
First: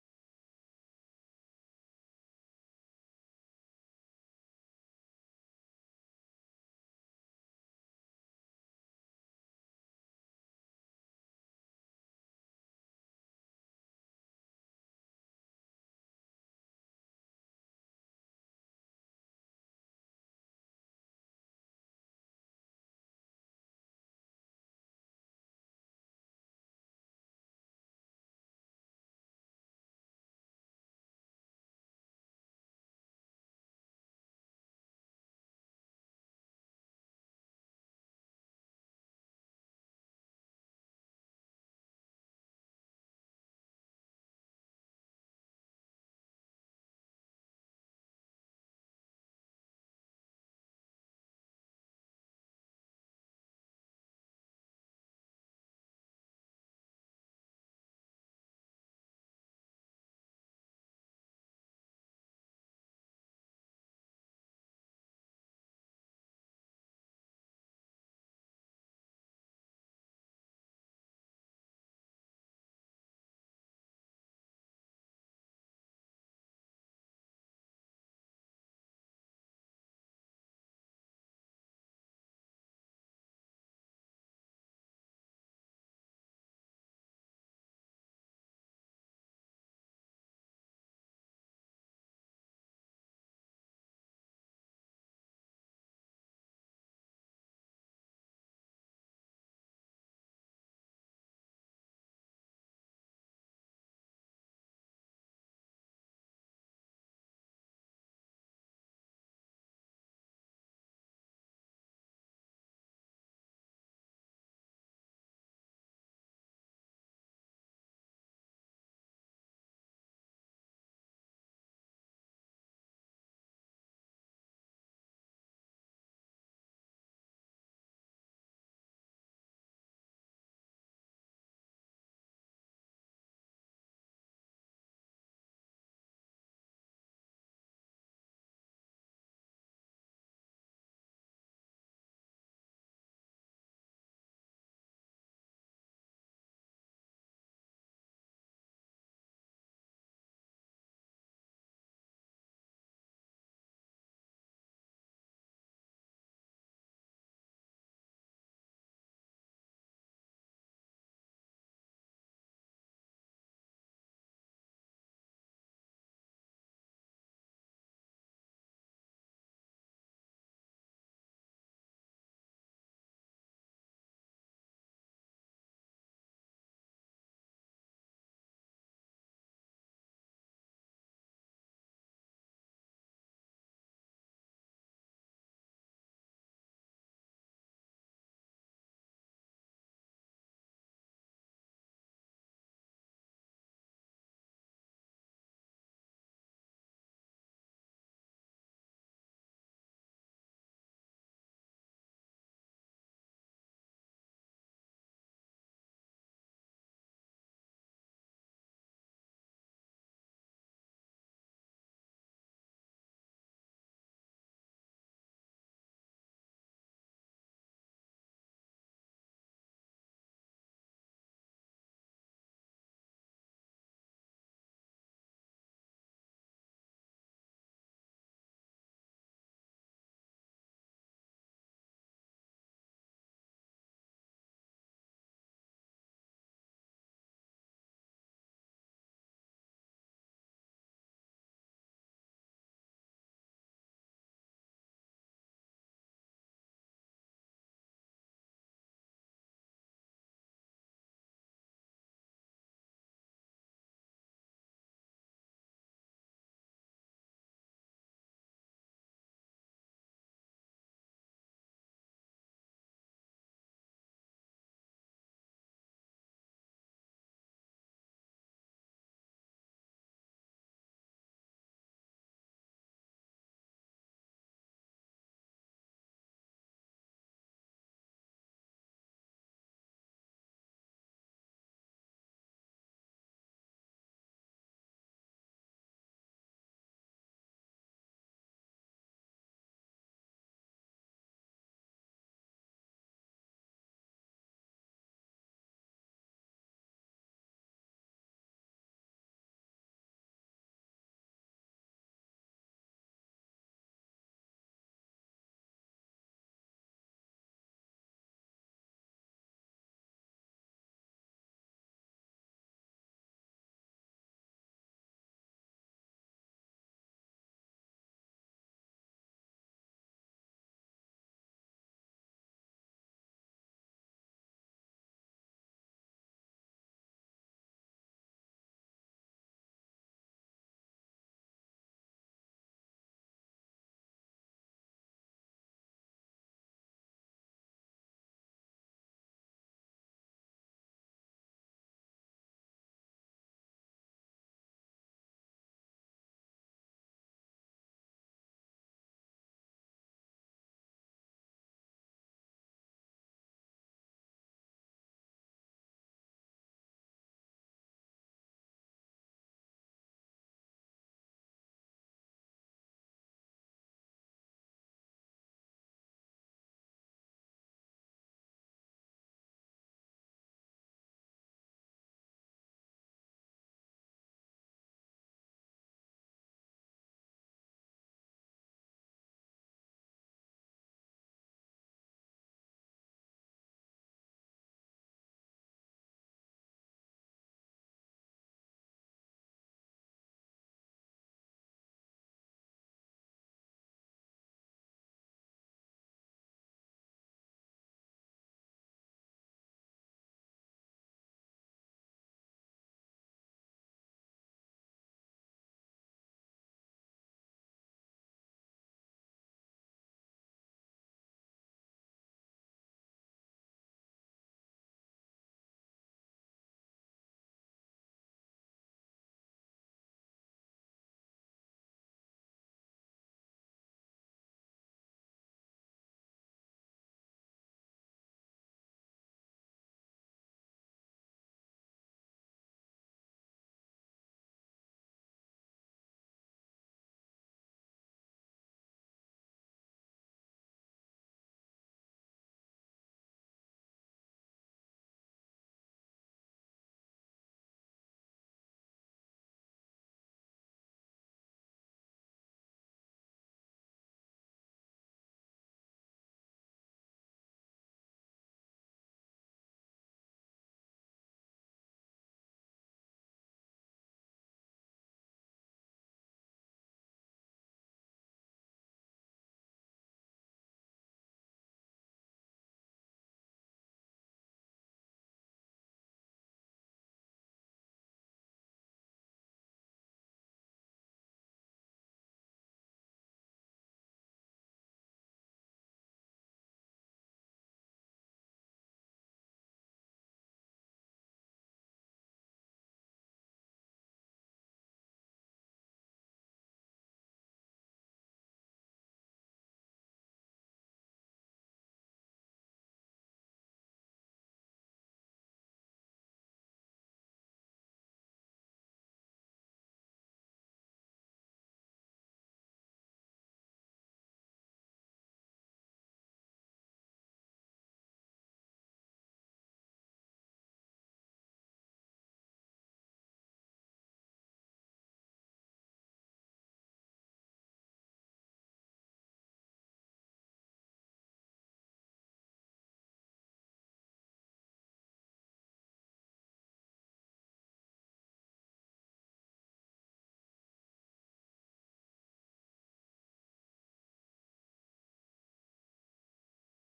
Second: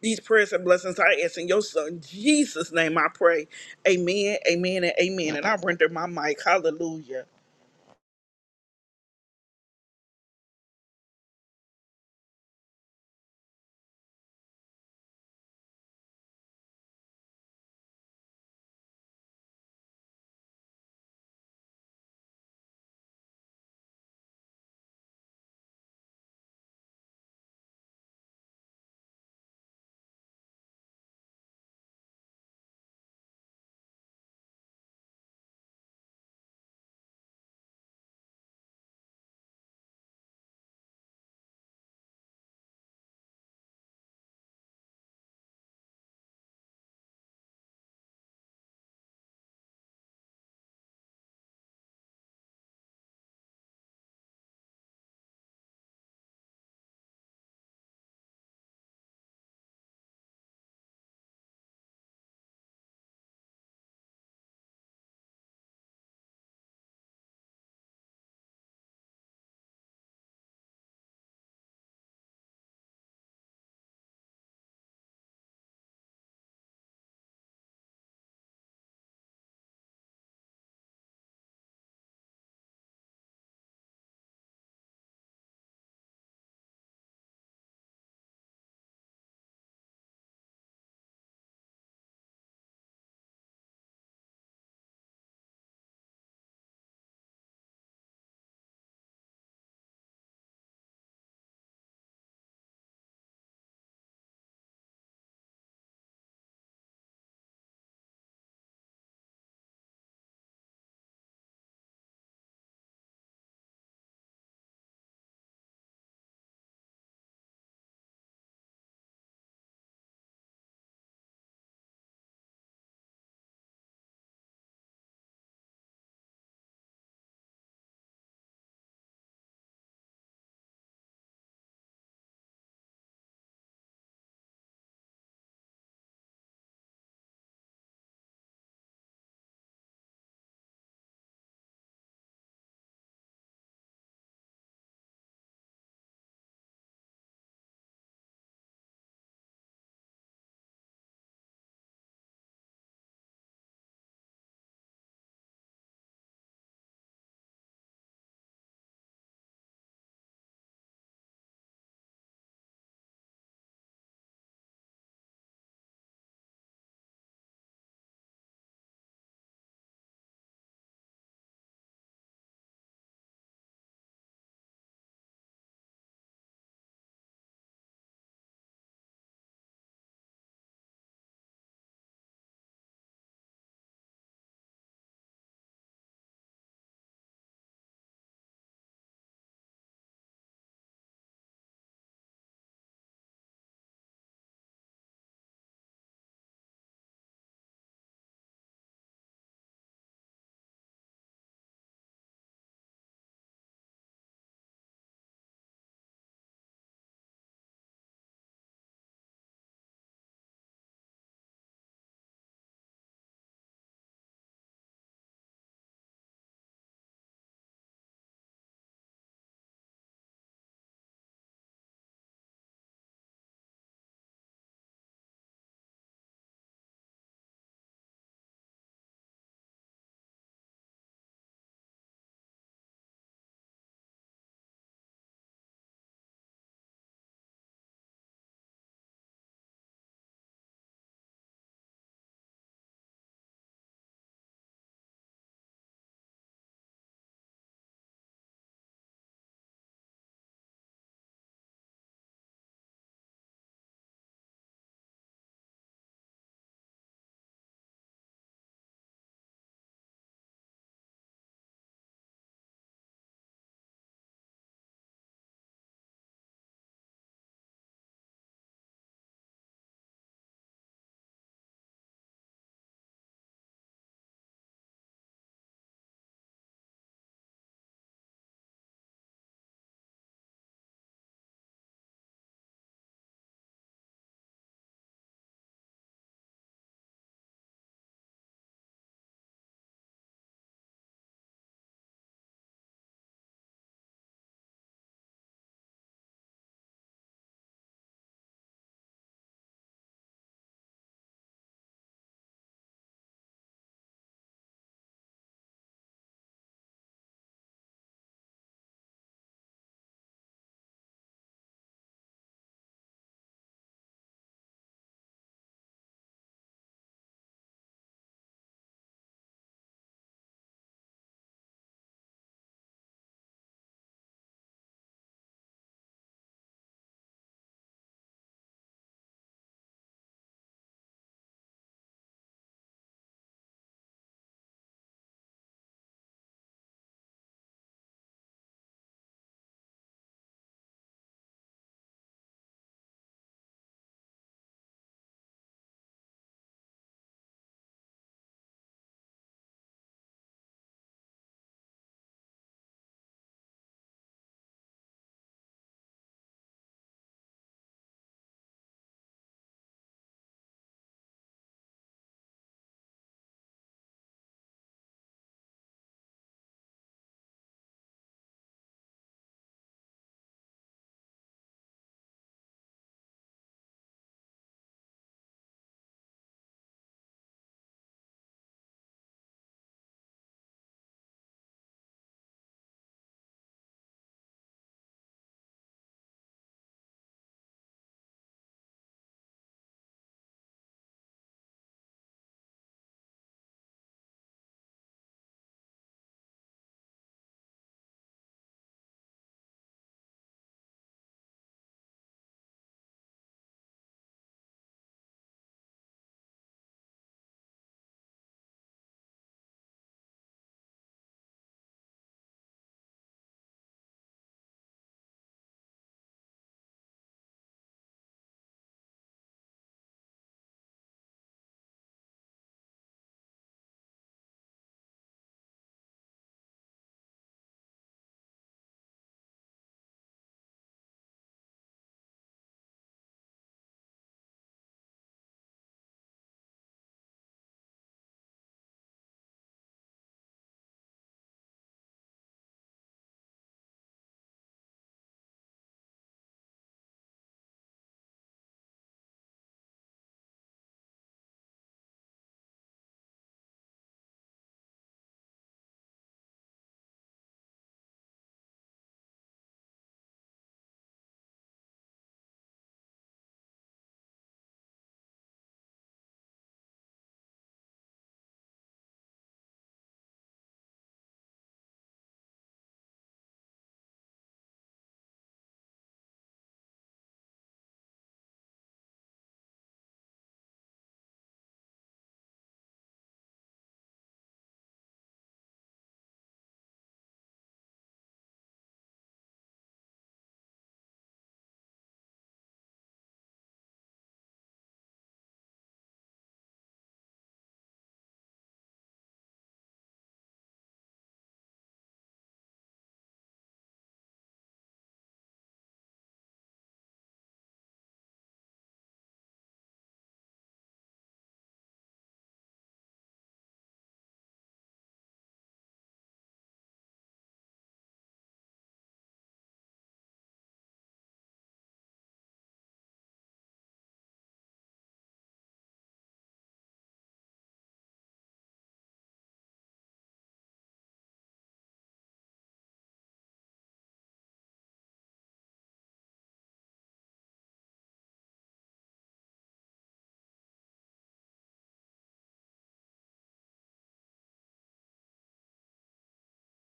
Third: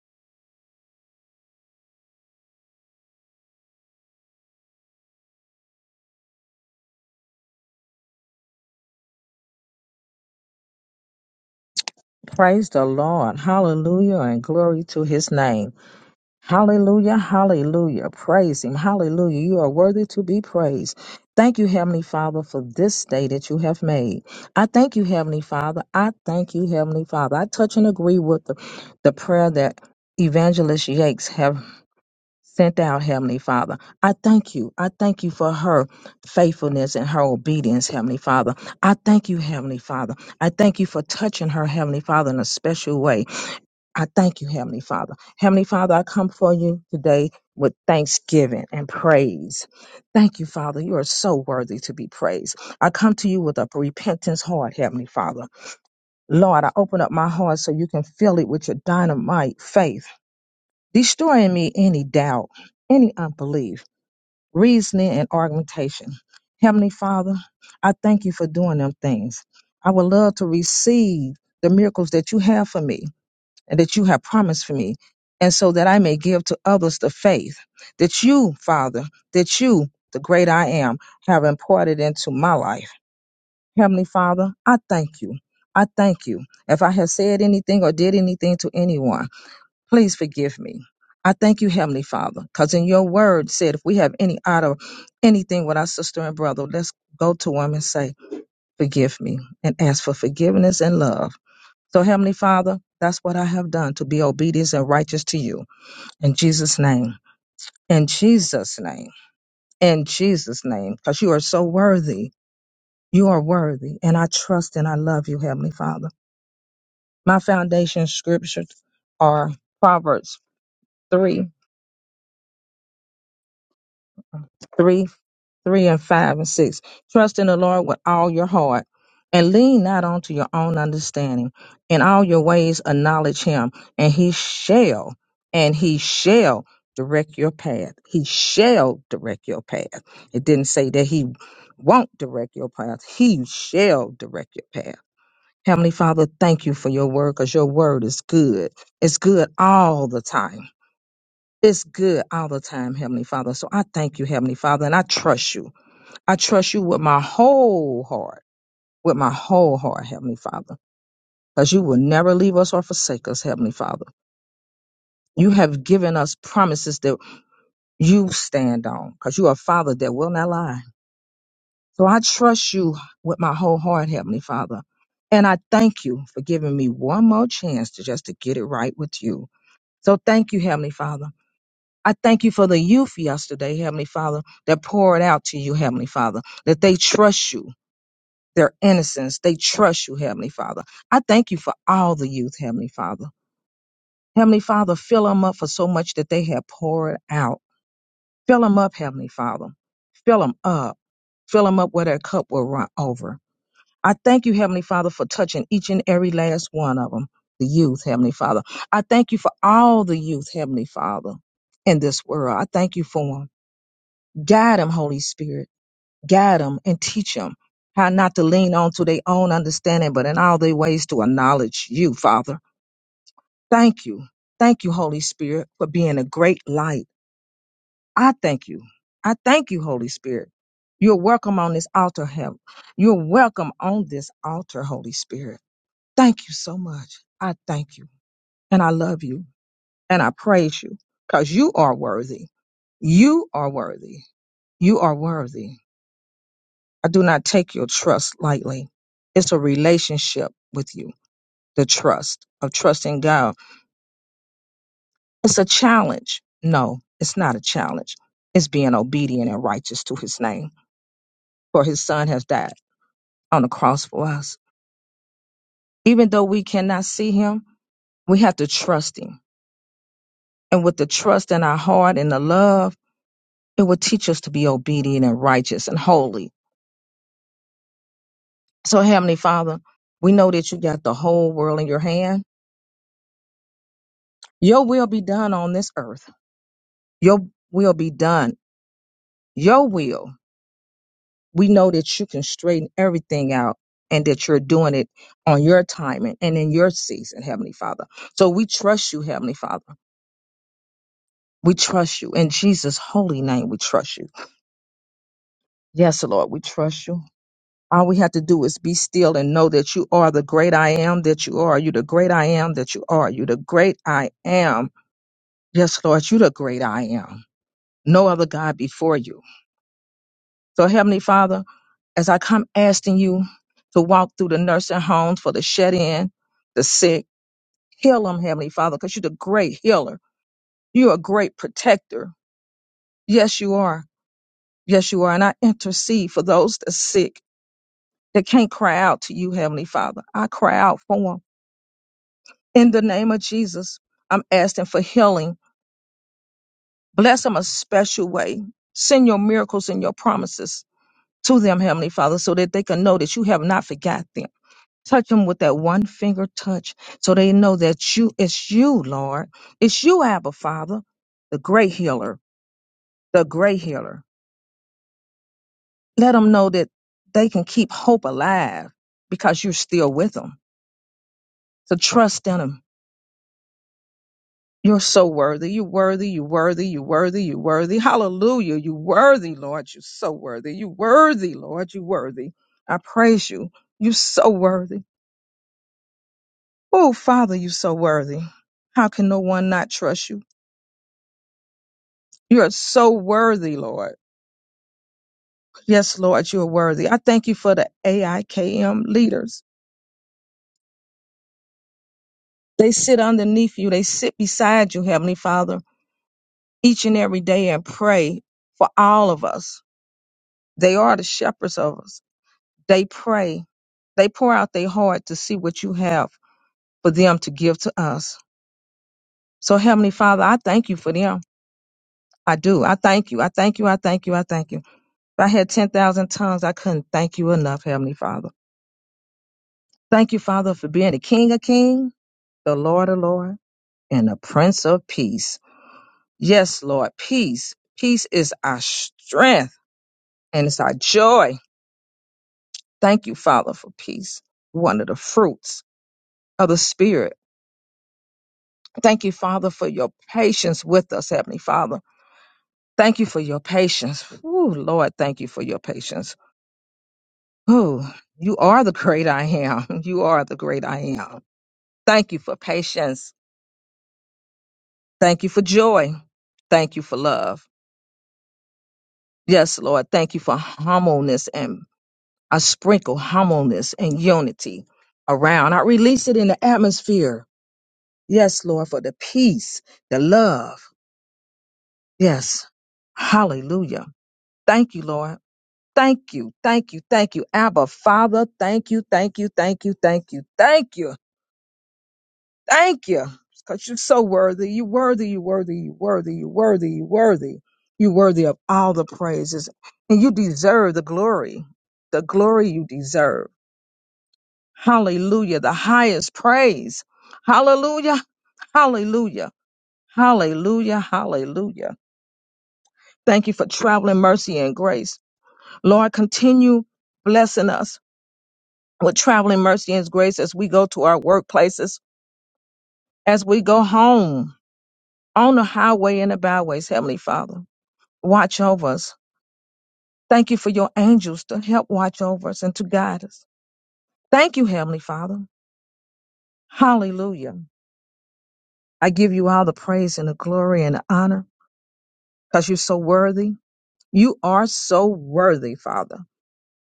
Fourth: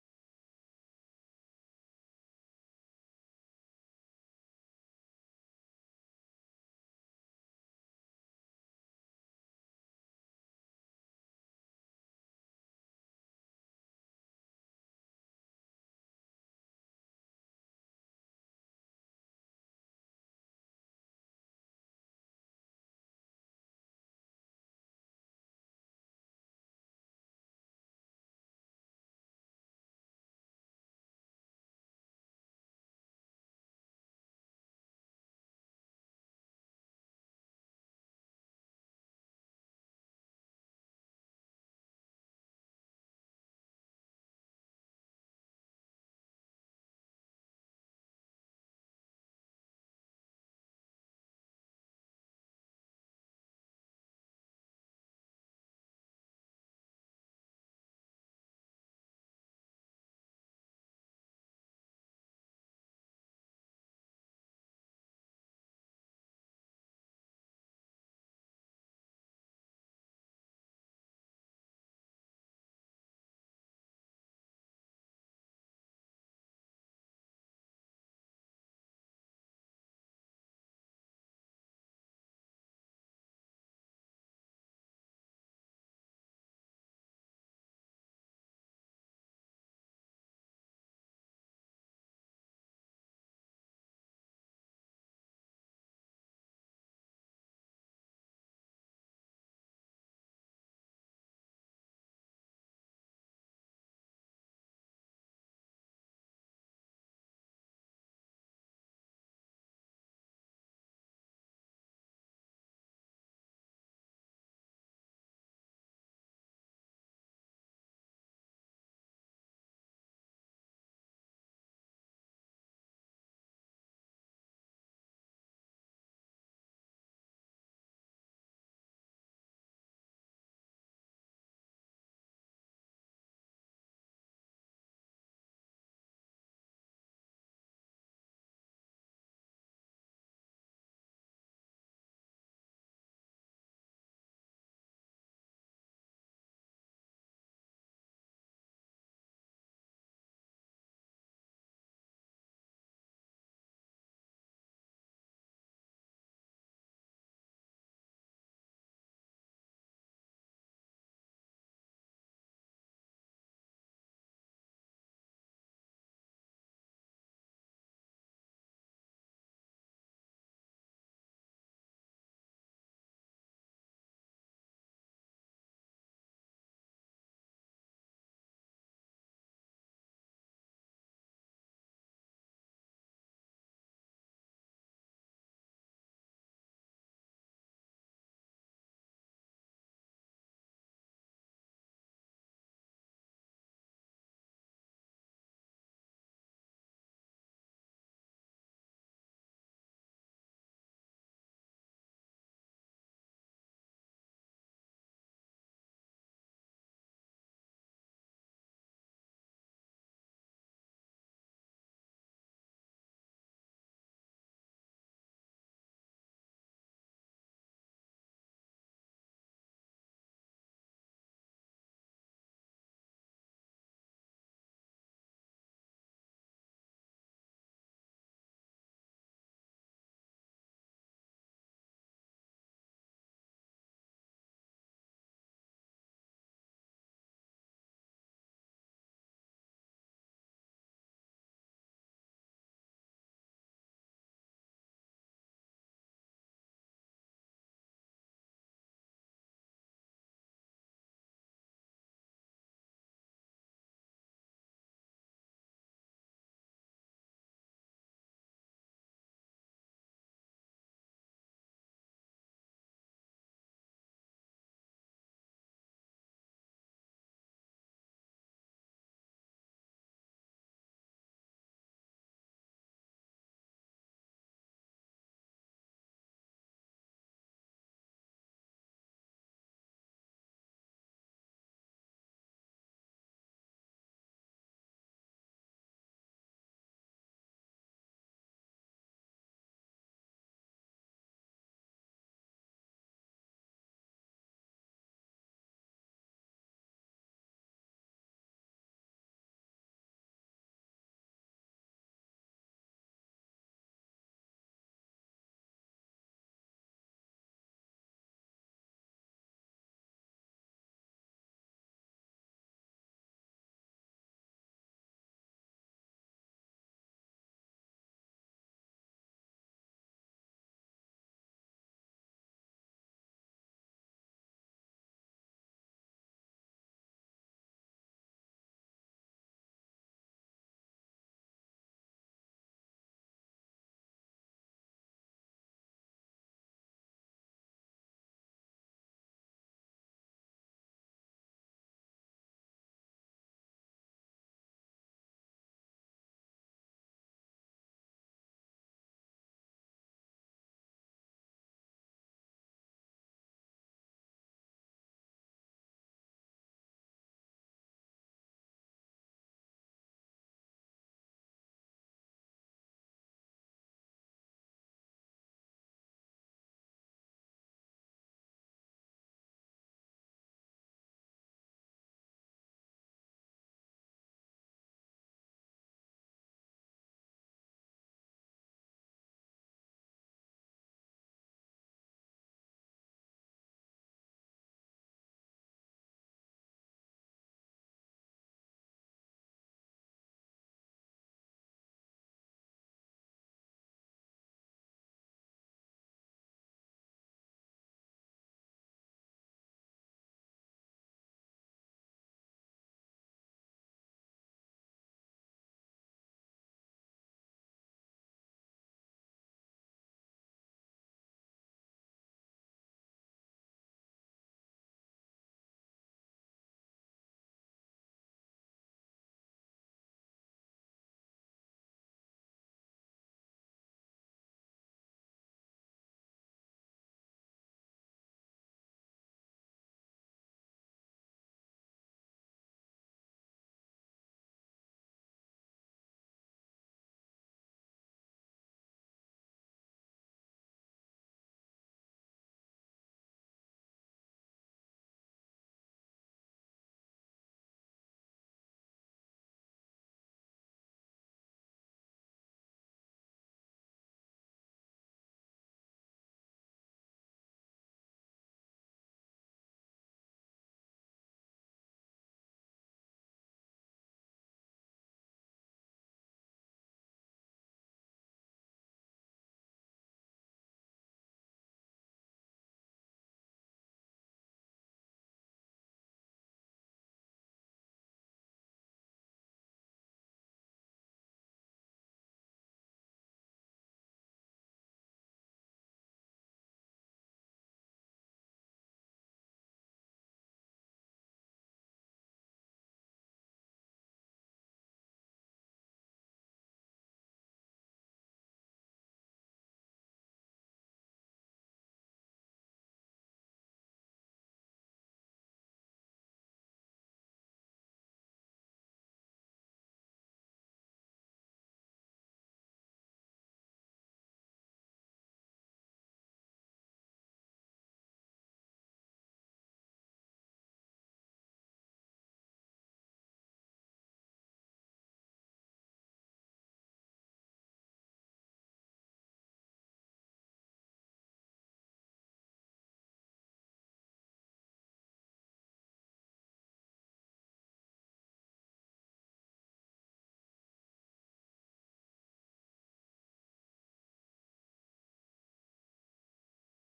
Speaker 1: These prayers and blessings I ask in your son, Jesus' name I pray. Amen, amen, and amen. And I render my mic. Hallelujah.
Speaker 3: Praise the Lord. Hallelujah and glory to his name. Hallelujah. Hallelujah. Praise him. Hallelujah. You are worthy to be praised. Thank you, Heavenly Father, for this day that you have made. I thank you, Heavenly Father. I thank you, Heavenly Father. I touch and agree with the, the prayer that Evangelist Yakes have sent out, Heavenly Father. I thank you. I thank you for her faithfulness and her obedience, Heavenly Father. I thank you, Heavenly Father. I thank you for touching her, Heavenly Father, in a special way. I thank you, Heavenly Father. Heavenly Father, I come for you today with thanksgiving and praise. Thank you, Father. You are so worthy to be praised. I come to you with a repentance heart, Heavenly Father. Lord, I open up my heart so you can fill it with your dynamite faith, destroying me any doubt, any unbelief reasoning and argumentation. Heavenly Father, I thank you for doing them things. I would love to receive the miracles that you have for me and that you have promised for me, and so that I may give to others the faith that you, Father, that you, the great I am, have imparted into my life. Heavenly Father, I thank you. I thank you. If I have said anything or did anything to anyone, Please forgive me. I thank you, Heavenly Father, because in your word said, if we have any out of anything with our sister and brother, let's go to him and say, forgive me and ask for forgiveness and love. So, Heavenly Father, that's what I have done to be obedient and righteous to you. In Jesus' name. In Jesus' name. In Jesus' name. Because you are so worthy. You are worthy. And I trust and I love you, Heavenly Father. My foundation scriptures are Proverbs 3, 3 3 and 5 and 6. Trust in the Lord with all your heart and lean not onto your own understanding. In all your ways, acknowledge him, and he shall, and he shall direct your path. He shall direct your path. It didn't say that he won't direct your path, he shall direct your path. Heavenly Father, thank you for your word because your word is good. It's good all the time. It's good all the time, Heavenly Father. So I thank you, Heavenly Father, and I trust you. I trust you with my whole heart, with my whole heart, Heavenly Father, because you will never leave us or forsake us, Heavenly Father. You have given us promises that you stand on, because you are a Father that will not lie. So I trust you with my whole heart, Heavenly Father. And I thank you for giving me one more chance to just to get it right with you. So thank you, Heavenly Father. I thank you for the youth yesterday, Heavenly Father, that poured out to you, Heavenly Father, that they trust you their innocence. They trust you, Heavenly Father. I thank you for all the youth, Heavenly Father. Heavenly Father, fill them up for so much that they have poured out. Fill them up, Heavenly Father. Fill them up. Fill them up where their cup will run over. I thank you, Heavenly Father, for touching each and every last one of them, the youth, Heavenly Father. I thank you for all the youth, Heavenly Father, in this world. I thank you for them. Guide them, Holy Spirit. guide them and teach them how not to lean on to their own understanding, but in all their ways to acknowledge you, Father. Thank you. Thank you, Holy Spirit, for being a great light. I thank you. I thank you, Holy Spirit. You're welcome on this altar, help. You're welcome on this altar, Holy Spirit. Thank you so much. I thank you. And I love you. And I praise you because you are worthy. You are worthy. You are worthy. I do not take your trust lightly. It's a relationship with you, the trust of trusting God. It's a challenge. No, it's not a challenge. It's being obedient and righteous to his name. For his son has died on the cross for us. Even though we cannot see him, we have to trust him. And with the trust in our heart and the love, it will teach us to be obedient and righteous and holy. So, Heavenly Father, we know that you got the whole world in your hand. Your will be done on this earth Your will be done. Your will. We know that you can straighten everything out and that you're doing it on your timing and in your season, Heavenly Father. So we trust you, Heavenly Father. We trust you. In Jesus' holy name, we trust you. Yes, Lord, we trust you. All we have to do is be still and know that you are the great I am that you are. You the great I am that you are. You the great I am. Yes, Lord, you the great I am. No other God before you. So, Heavenly Father, as I come asking you to walk through the nursing homes for the shut in, the sick, heal them, Heavenly Father, because you're the great healer. You're a great protector. Yes, you are. Yes, you are. And I intercede for those that's sick that can't cry out to you, Heavenly Father. I cry out for them. In the name of Jesus, I'm asking for healing. Bless them a special way. Send your miracles and your promises to them, Heavenly Father, so that they can know that you have not forgot them Touch them with that one finger touch so they know that you, it's you, Lord. It's you, Abba Father, the great healer, the great healer. Let them know that they can keep hope alive because you're still with them. So trust in them. You're so worthy. You're worthy. You're worthy. You're worthy. You're worthy. Hallelujah. You're worthy, Lord. You're so worthy. You're worthy, Lord. You're worthy. I praise you. You're so worthy. Oh, Father, you're so worthy. How can no one not trust you? You are so worthy, Lord. Yes, Lord, you are worthy. I thank you for the AIKM leaders. They sit underneath you, they sit beside you, Heavenly Father, each and every day and pray for all of us. They are the shepherds of us. They pray. They pour out their heart to see what you have for them to give to us. So, Heavenly Father, I thank you for them. I do. I thank you. I thank you. I thank you. I thank you. If I had 10,000 tongues, I couldn't thank you enough, Heavenly Father. Thank you, Father, for being the King of Kings. the Lord of Lord and the Prince of Peace. Yes, Lord, peace. Peace is our strength and it's our joy. Thank you, Father, for peace, one of the fruits of the Spirit. Thank you, Father, for your patience with us, Heavenly Father. Thank you for your patience. Ooh, Lord, thank you for your patience. Ooh, you are the great I am. You are the great I am. Thank you for patience. Thank you for joy. Thank you for love. Yes, Lord, thank you for humbleness and I sprinkle humbleness and unity around. I release it in the atmosphere. Yes, Lord, for the peace, the love. Yes. Hallelujah. Thank you, Lord. Thank you. Thank you. Thank you. Abba, Father, thank you. Thank you. Thank you. Thank you. Thank you. Thank you. Because you're so worthy. You're worthy. You're worthy. You're worthy. You're worthy. You're worthy. You're worthy of all the praises. And you deserve the glory. The glory you deserve. Hallelujah. The highest praise. Hallelujah. Hallelujah. Hallelujah. Hallelujah. Thank you for traveling mercy and grace. Lord, continue blessing us with traveling mercy and grace as we go to our workplaces, as we go home on the highway and the byways. Heavenly Father, watch over us. Thank you for your angels to help watch over us and to guide us. Thank you, Heavenly Father. Hallelujah. I give you all the praise and the glory and the honor. because you're so worthy. You are so worthy, Father.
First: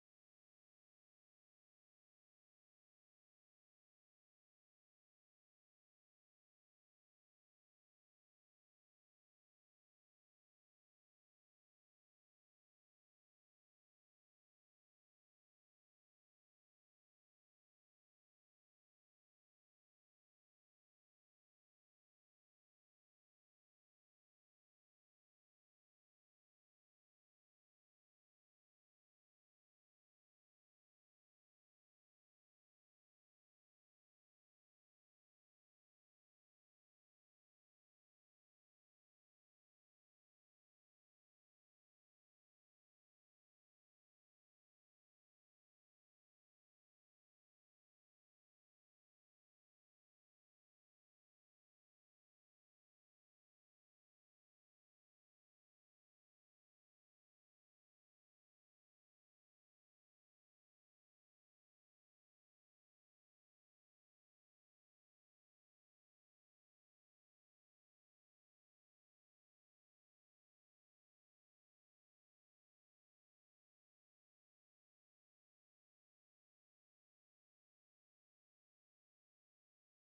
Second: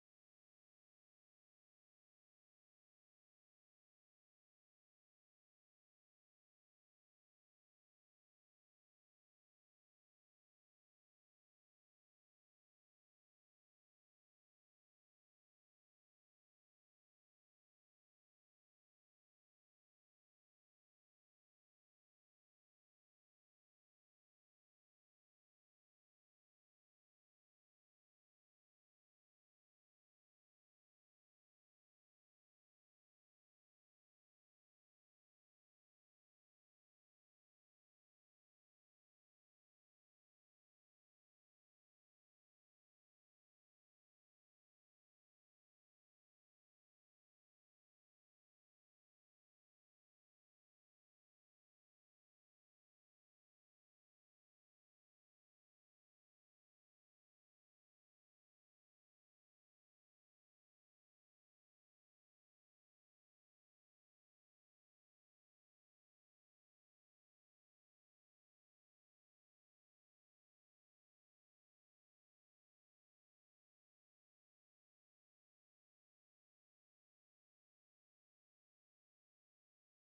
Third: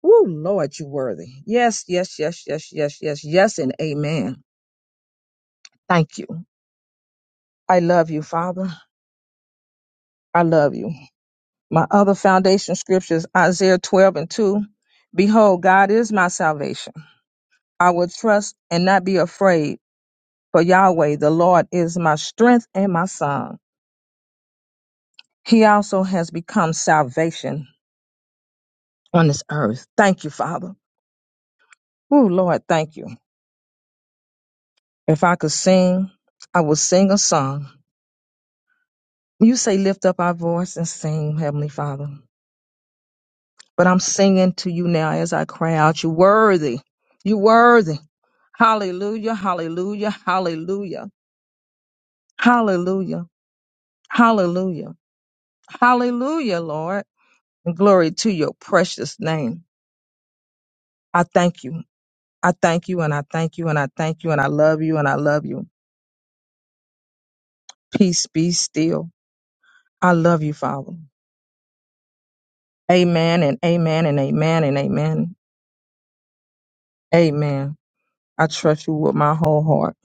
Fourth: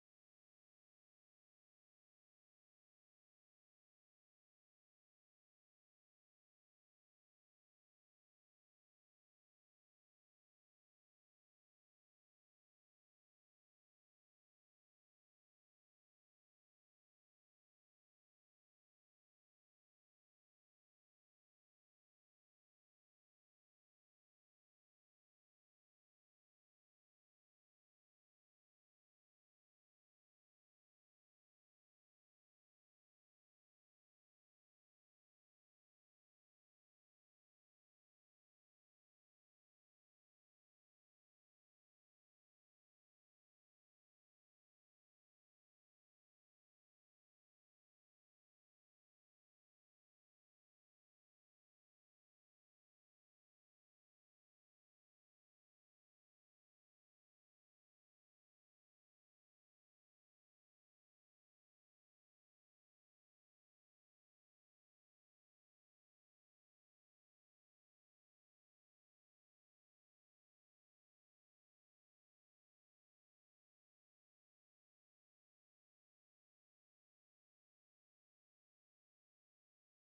Speaker 3: Woo, Lord, you are worthy. Yes, yes, yes, yes, yes, yes, yes, and amen. Thank you. I love you, Father. I love you. My other foundation scripture is Isaiah 12 and 2. Behold, God is my salvation. I will trust and not be afraid, for Yahweh, the Lord, is my strength and my song. He also has become salvation on this earth. Thank you, Father. Ooh, Lord, thank you. If I could sing, I would sing a song. You say, lift up our voice and sing, Heavenly Father. But I'm singing to you now as I cry out, you worthy, you worthy. Hallelujah, hallelujah, hallelujah, hallelujah, hallelujah, hallelujah, Lord. And glory to your precious name. I thank you. I thank you and I thank you and I thank you and I love you and I love you. Peace be still. I love you, Father. Amen and amen and amen and amen. Amen. I trust you with my whole heart.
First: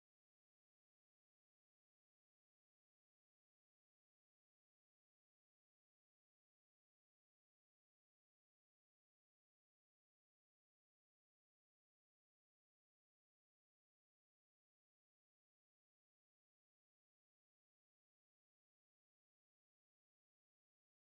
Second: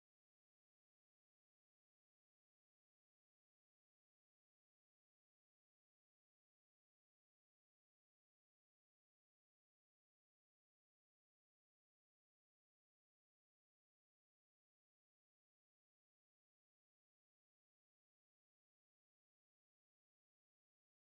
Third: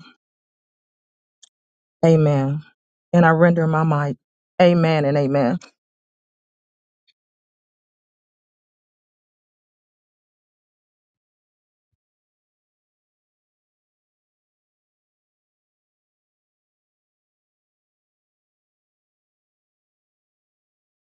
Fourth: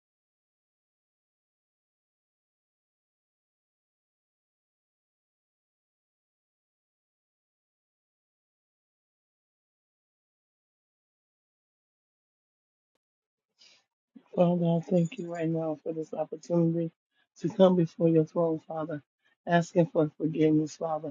Speaker 3: Amen. And I render my mic. Amen and amen.
Speaker 4: Father God, thank you right now for this opportunity to come before your throne, Father, asking for forgiveness, Father.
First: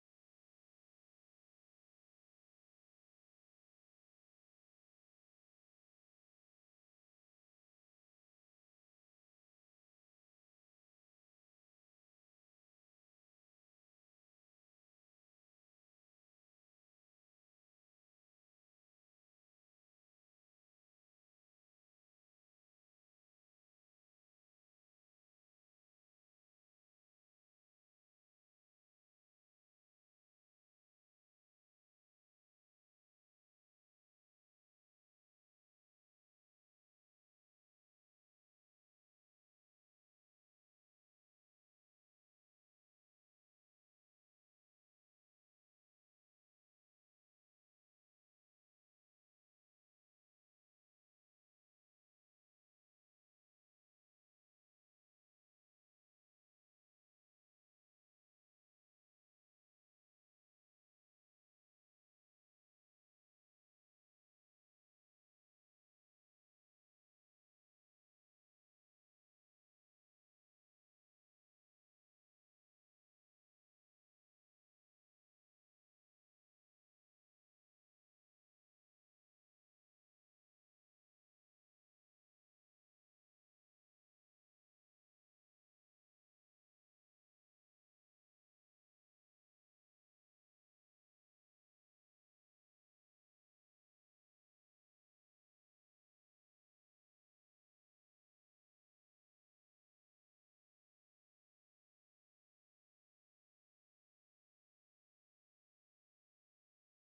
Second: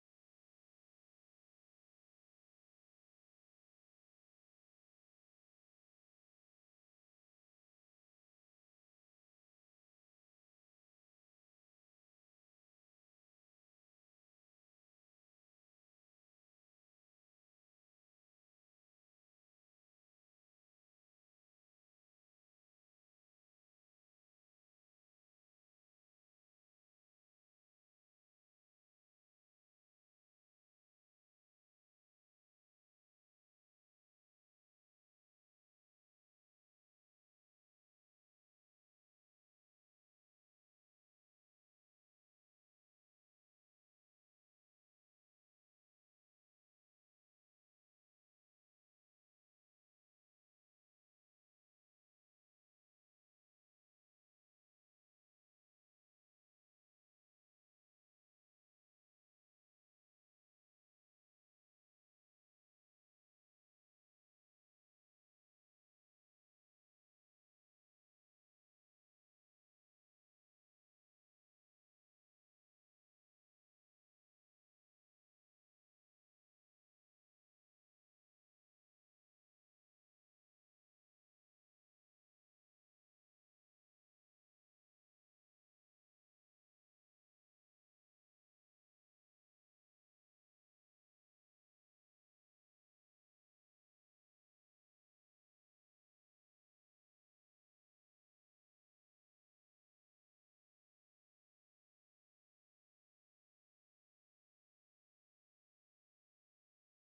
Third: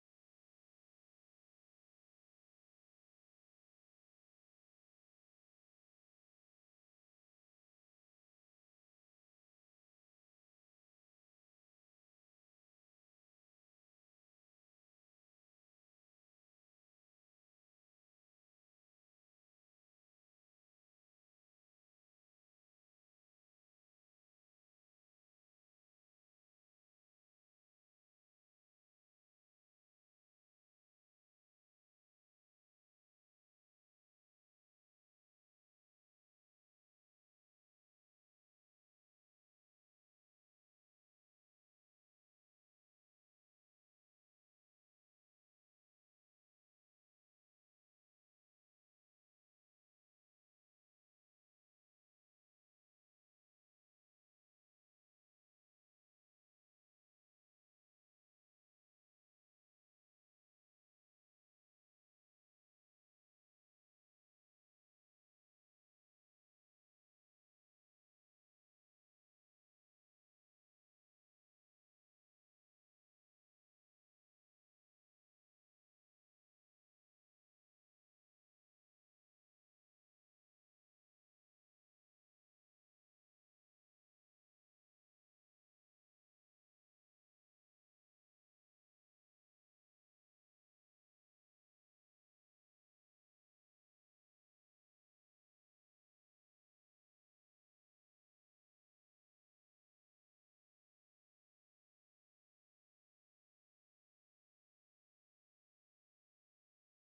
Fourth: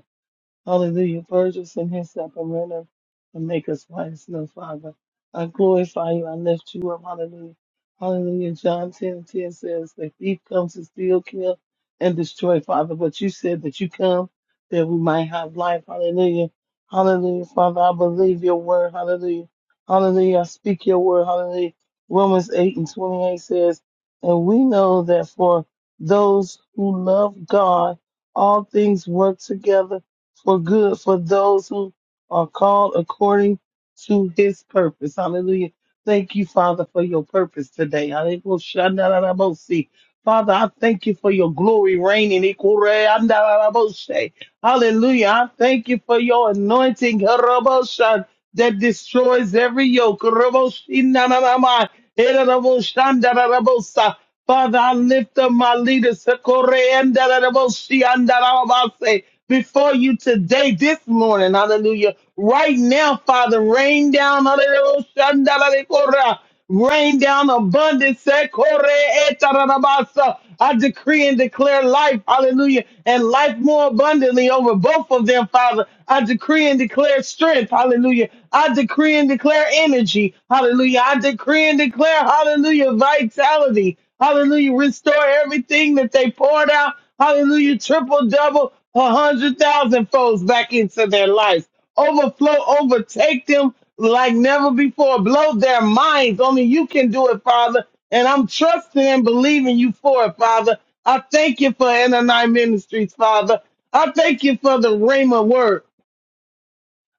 Speaker 4: Hallelujah. Purge us in hyssop and render and make us white as snow, Father. I glorify you. I lift you up. Hallelujah. Hallelujah. John 10 and 10 says, The thief comes to steal, kill, and destroy, Father. But you said that you come that we might have life. Hallelujah. Hallelujah. Father, I believe your word. Hallelujah. Hallelujah. I speak your word. Hallelujah. Romans 8 and 28 says, And we know that for those who love God, all things work together for good for those who are called according to his purpose. Hallelujah. Thank you, Father, for your purpose today. Hallelujah. Shandarabose. Father, I thank you for your glory reigning. Ikure andarabose. Hallelujah. I thank you for your anointing harabosha, that destroys every yoke. Haraboshinanamai. Heraboshandarabosa. Father, I lift up my leaders. Ikure andarabose, andarabase before you today, this morning. Hallelujah. Right now, Father, rain down, hallelujah, shandalarikora. rain down abundance. sekore etarabasa. I decree and declare life, hallelujah, and life more abundantly over both of them, Father. I decree and declare strength, hallelujah. I decree and declare energy, hallelujah. I decree and declare, hallelujah, vitality, hallelujah. Restore everything that they poured out, hallelujah, triple, double, a hundred thousand folds back into their life overflow, overtake them like never before. Blow their minds. Only you can do it, Father. And I'm trusting and believing you for it, Father. I thank you for NNI Ministries, Father. I thank you for the Rhema word.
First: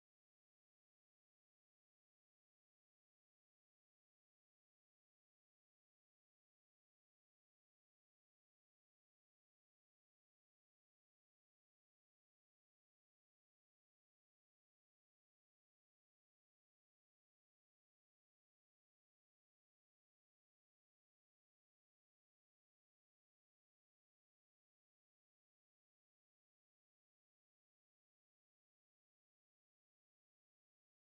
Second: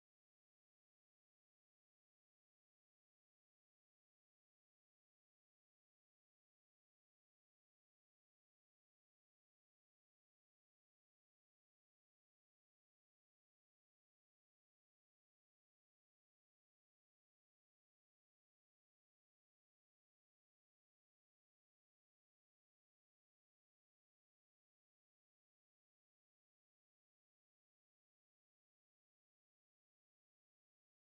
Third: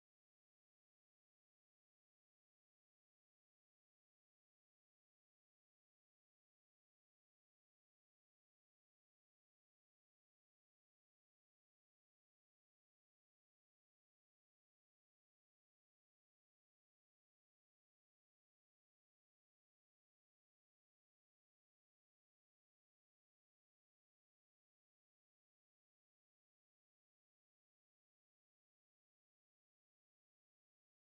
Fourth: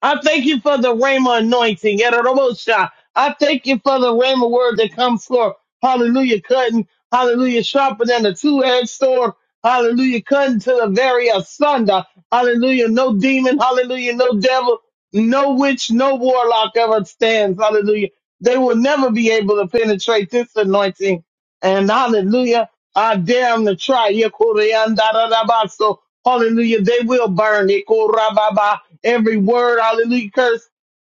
Speaker 4: I thank you for the Rhema anointing. Yadarabosha. I thank you for the Rhema word that comes forth. Hallelujah, cutting. Hallelujah, sharper than a two-edged sword. Hallelujah, cutting to the very asunder. Hallelujah, no demon. Hallelujah, no devil. No witch, no warlock ever stands. Hallelujah. They will never be able to penetrate this anointing. And hallelujah. I dare them to try. Yekuriandarabaso. Hallelujah. They will burn Yekurababa. every word, hallelujah, curse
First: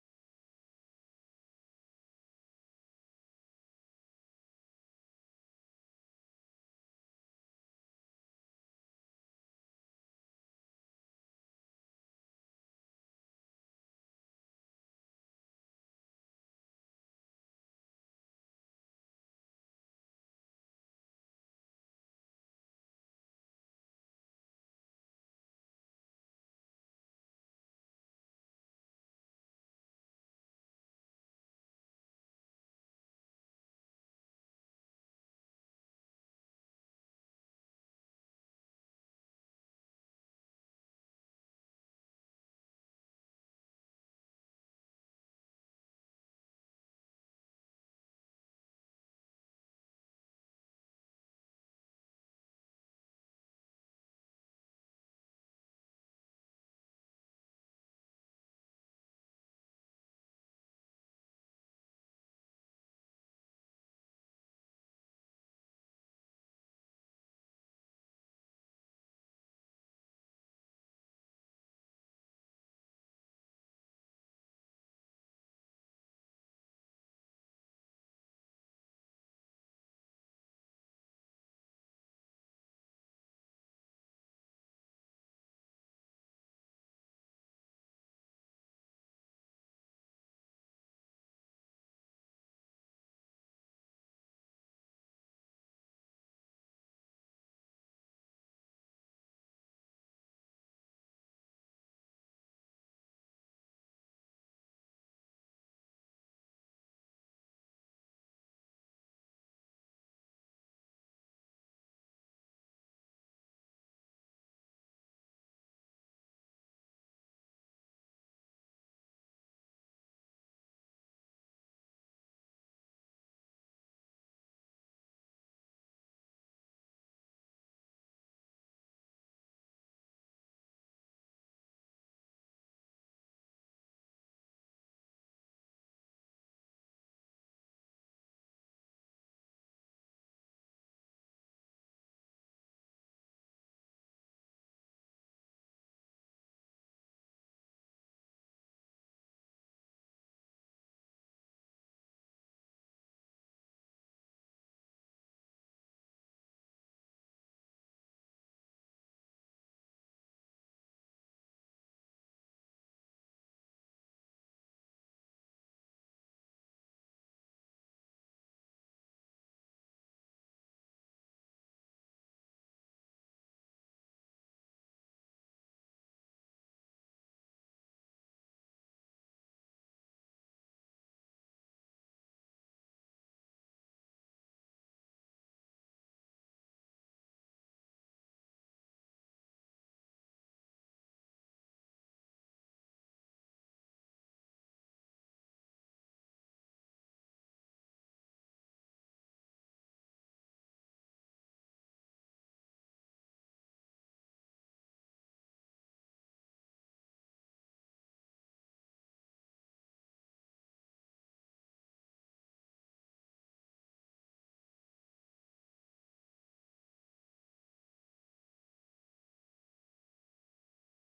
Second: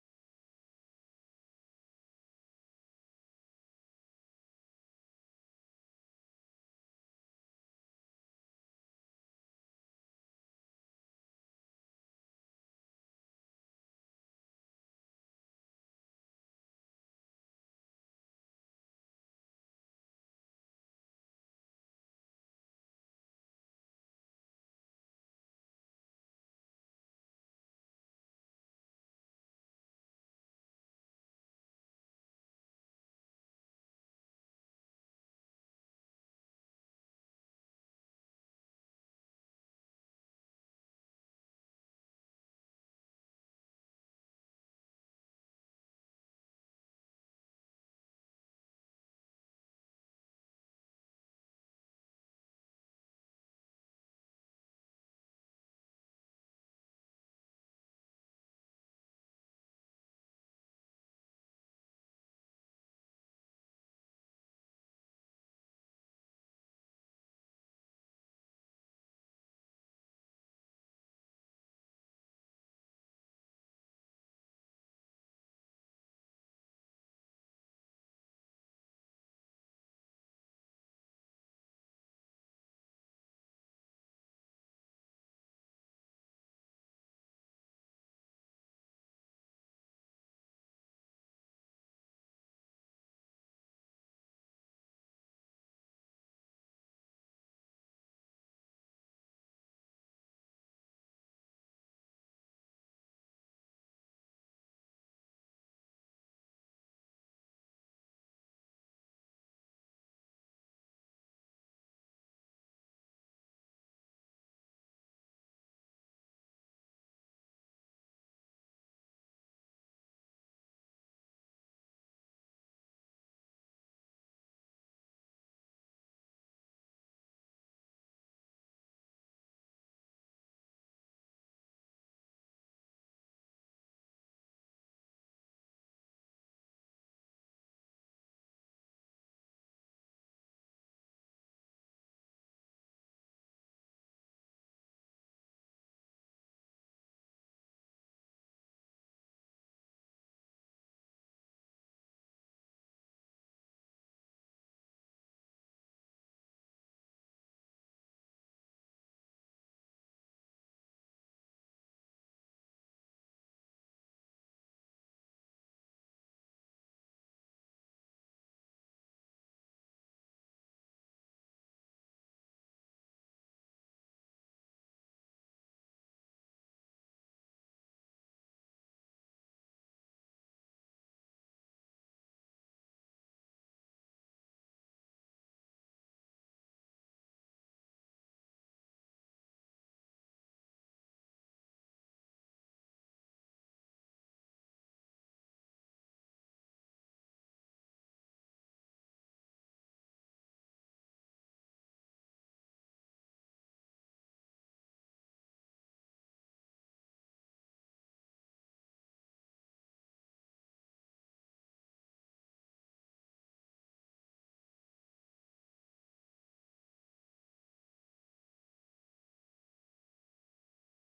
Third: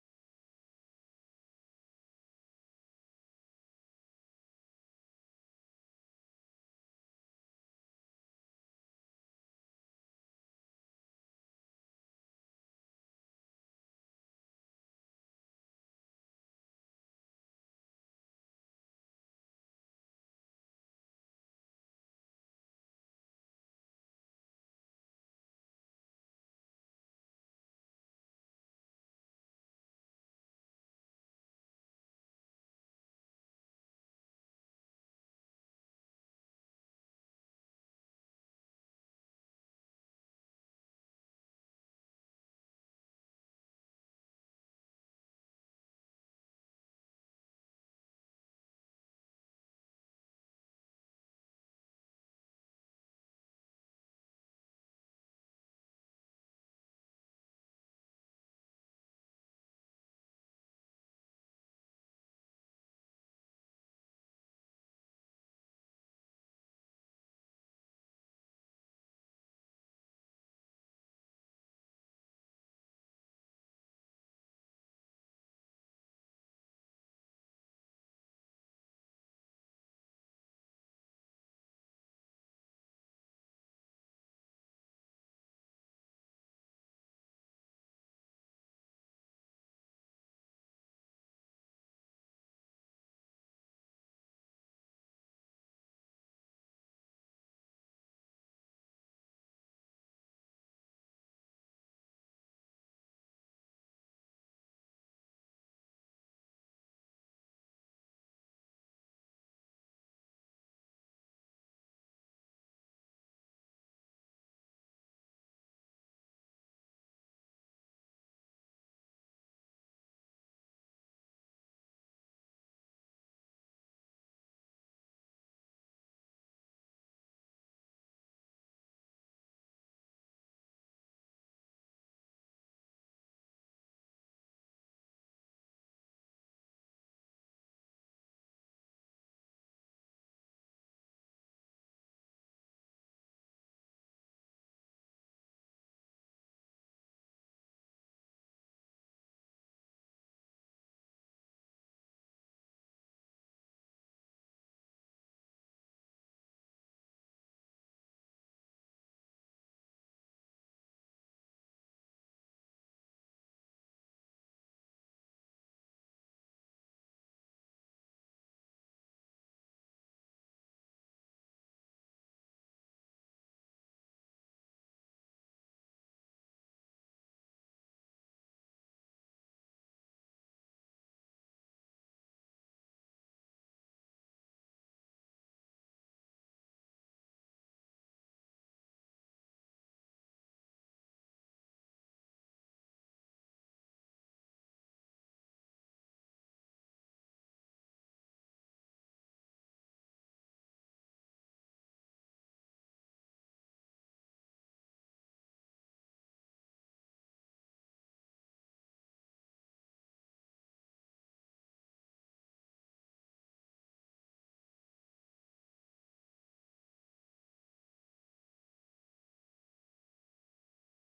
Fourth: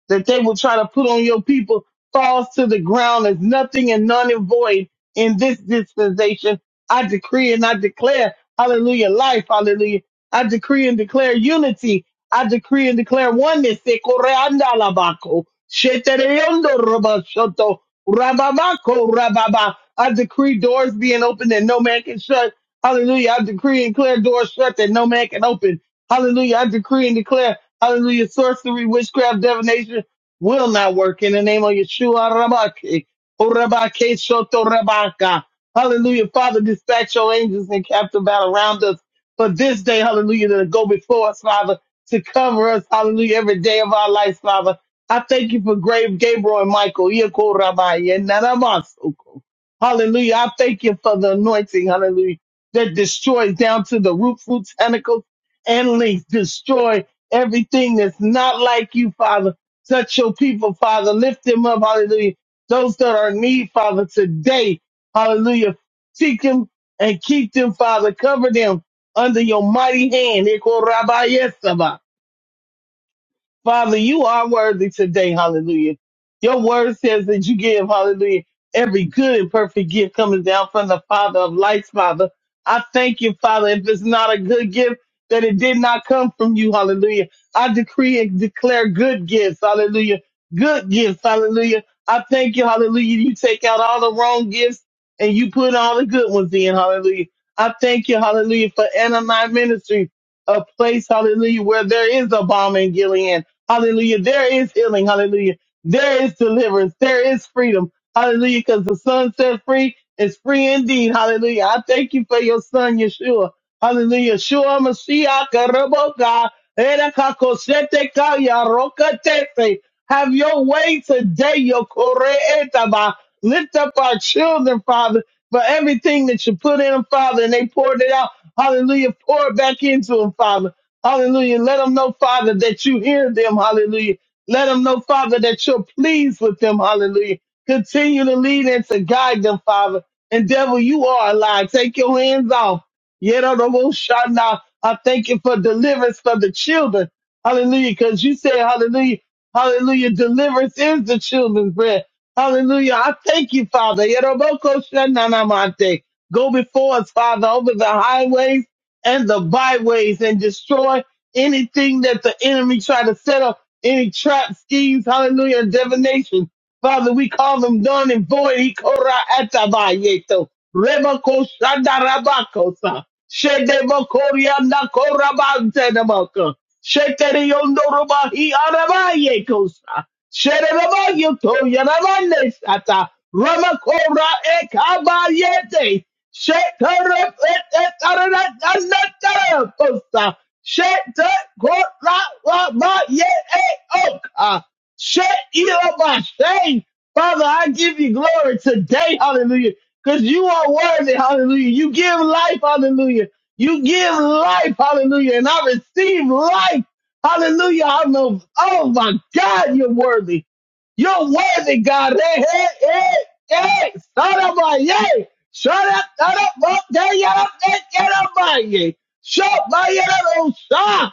Speaker 4: that they will try to put on your people falls to the ground as nothing and none and void in this dispensation. I decree and I declare, hallelujah, life, hallelujah. I decree and declare unity. I decree and declare oneness. Yekuriandalabako. Shetereyondorobashoto. Rababako, Rababa. I decree doors being opened that no man can shut. Hallelujah. I decree and declare doors shut that no man can open. Hallelujah. I decree and declare, hallelujah, sorcery, witchcraft, divination will not work in the name of Yeshua Rabaki. Orabake Shoto Rabaka. Hallelujah. Father, dispatch your angels and captive battle around us for this day. Hallelujah. To go before us, Father, to cover us. Hallelujah. Every day of our life, Father. I thank you for grave Gabriel and Michael. Yeko Rabbi. Yenanamasuko. Hallelujah. I thank you for the anointing. Hallelujah. That destroys down to the root, fruits, tentacles, and links. Destroy everything that's not like you, Father. Touch your people, Father. Lift them up. Hallelujah. Those that are in need, Father, today. Hallelujah. Seek them and keep them, Father. Cover them under your mighty hand. Father, you are worthy today. Hallelujah. Your word says that you give, hallelujah, every good and perfect gift coming down from the Father of lights, Father. I thank you, Father, if it's not a good gift, that it did not come from you. Hallelujah. I decree and declare good gifts. Hallelujah. Good gifts. Hallelujah. I thank you. Hallelujah. You take out all the wrong gifts and you put all the good ones in. Hallelujah. I thank you. Hallelujah. For Anna Ministry, a place, hallelujah, where there is a bomb in Gilead. Hallelujah. There is healing. Hallelujah. There is deliverance. There is freedom. Hallelujah. Because the son set free is free indeed. Hallelujah. I thank you for your son, Yeshua. Hallelujah. Yeshua Mashiach Raboka. Erakakosete Kaya Rokatete. Have your way today, your Koreetaba. Lift up our children, Father, for everything that you put in them, Father, and they poured it out. Hallelujah. Pour it back into them, Father. Hallelujah. Let them know, Father, that you hear them. Hallelujah. Let them know, Father, that you're pleased with them. Hallelujah. Continue to lead and to guide them, Father. And devil, you are alive. Take your hands off. Yerodomoshana. I thank you for deliverance for the children. Hallelujah. Because you said, Hallelujah. Hallelujah. Deliverance is the children's bread. Hallelujah. I thank you, Father. Yerobokoshananamate. Go before us, Father, over the highways and the byways and destroy anything that the enemy try to set up, any trap schemes, hallelujah, and divination Father, we call them done and void. Ikora atabayeto. Rebako shandarabakosa. Shedebakoria nakorabantenabaka. Sheteriondorobahi arabayekosa. Sherebayoto yanabane sata. Ramakora ekabayete. Shetarap etaratataraposa. Shetakora wabaye oka. Shut you up by shame. Father, I give you glory today, hallelujah, because you are worthy, hallelujah. You give life, hallelujah. You give life, hallelujah, and I receive life, hallelujah. I know, oh my God, you're worthy. You're worthy, God. Hey, hey, hey, hey, Shut up, my, yay. Shut up, shut up, up there, get up, there, get up, my, yay. Shut up, my, yay, oh, stop.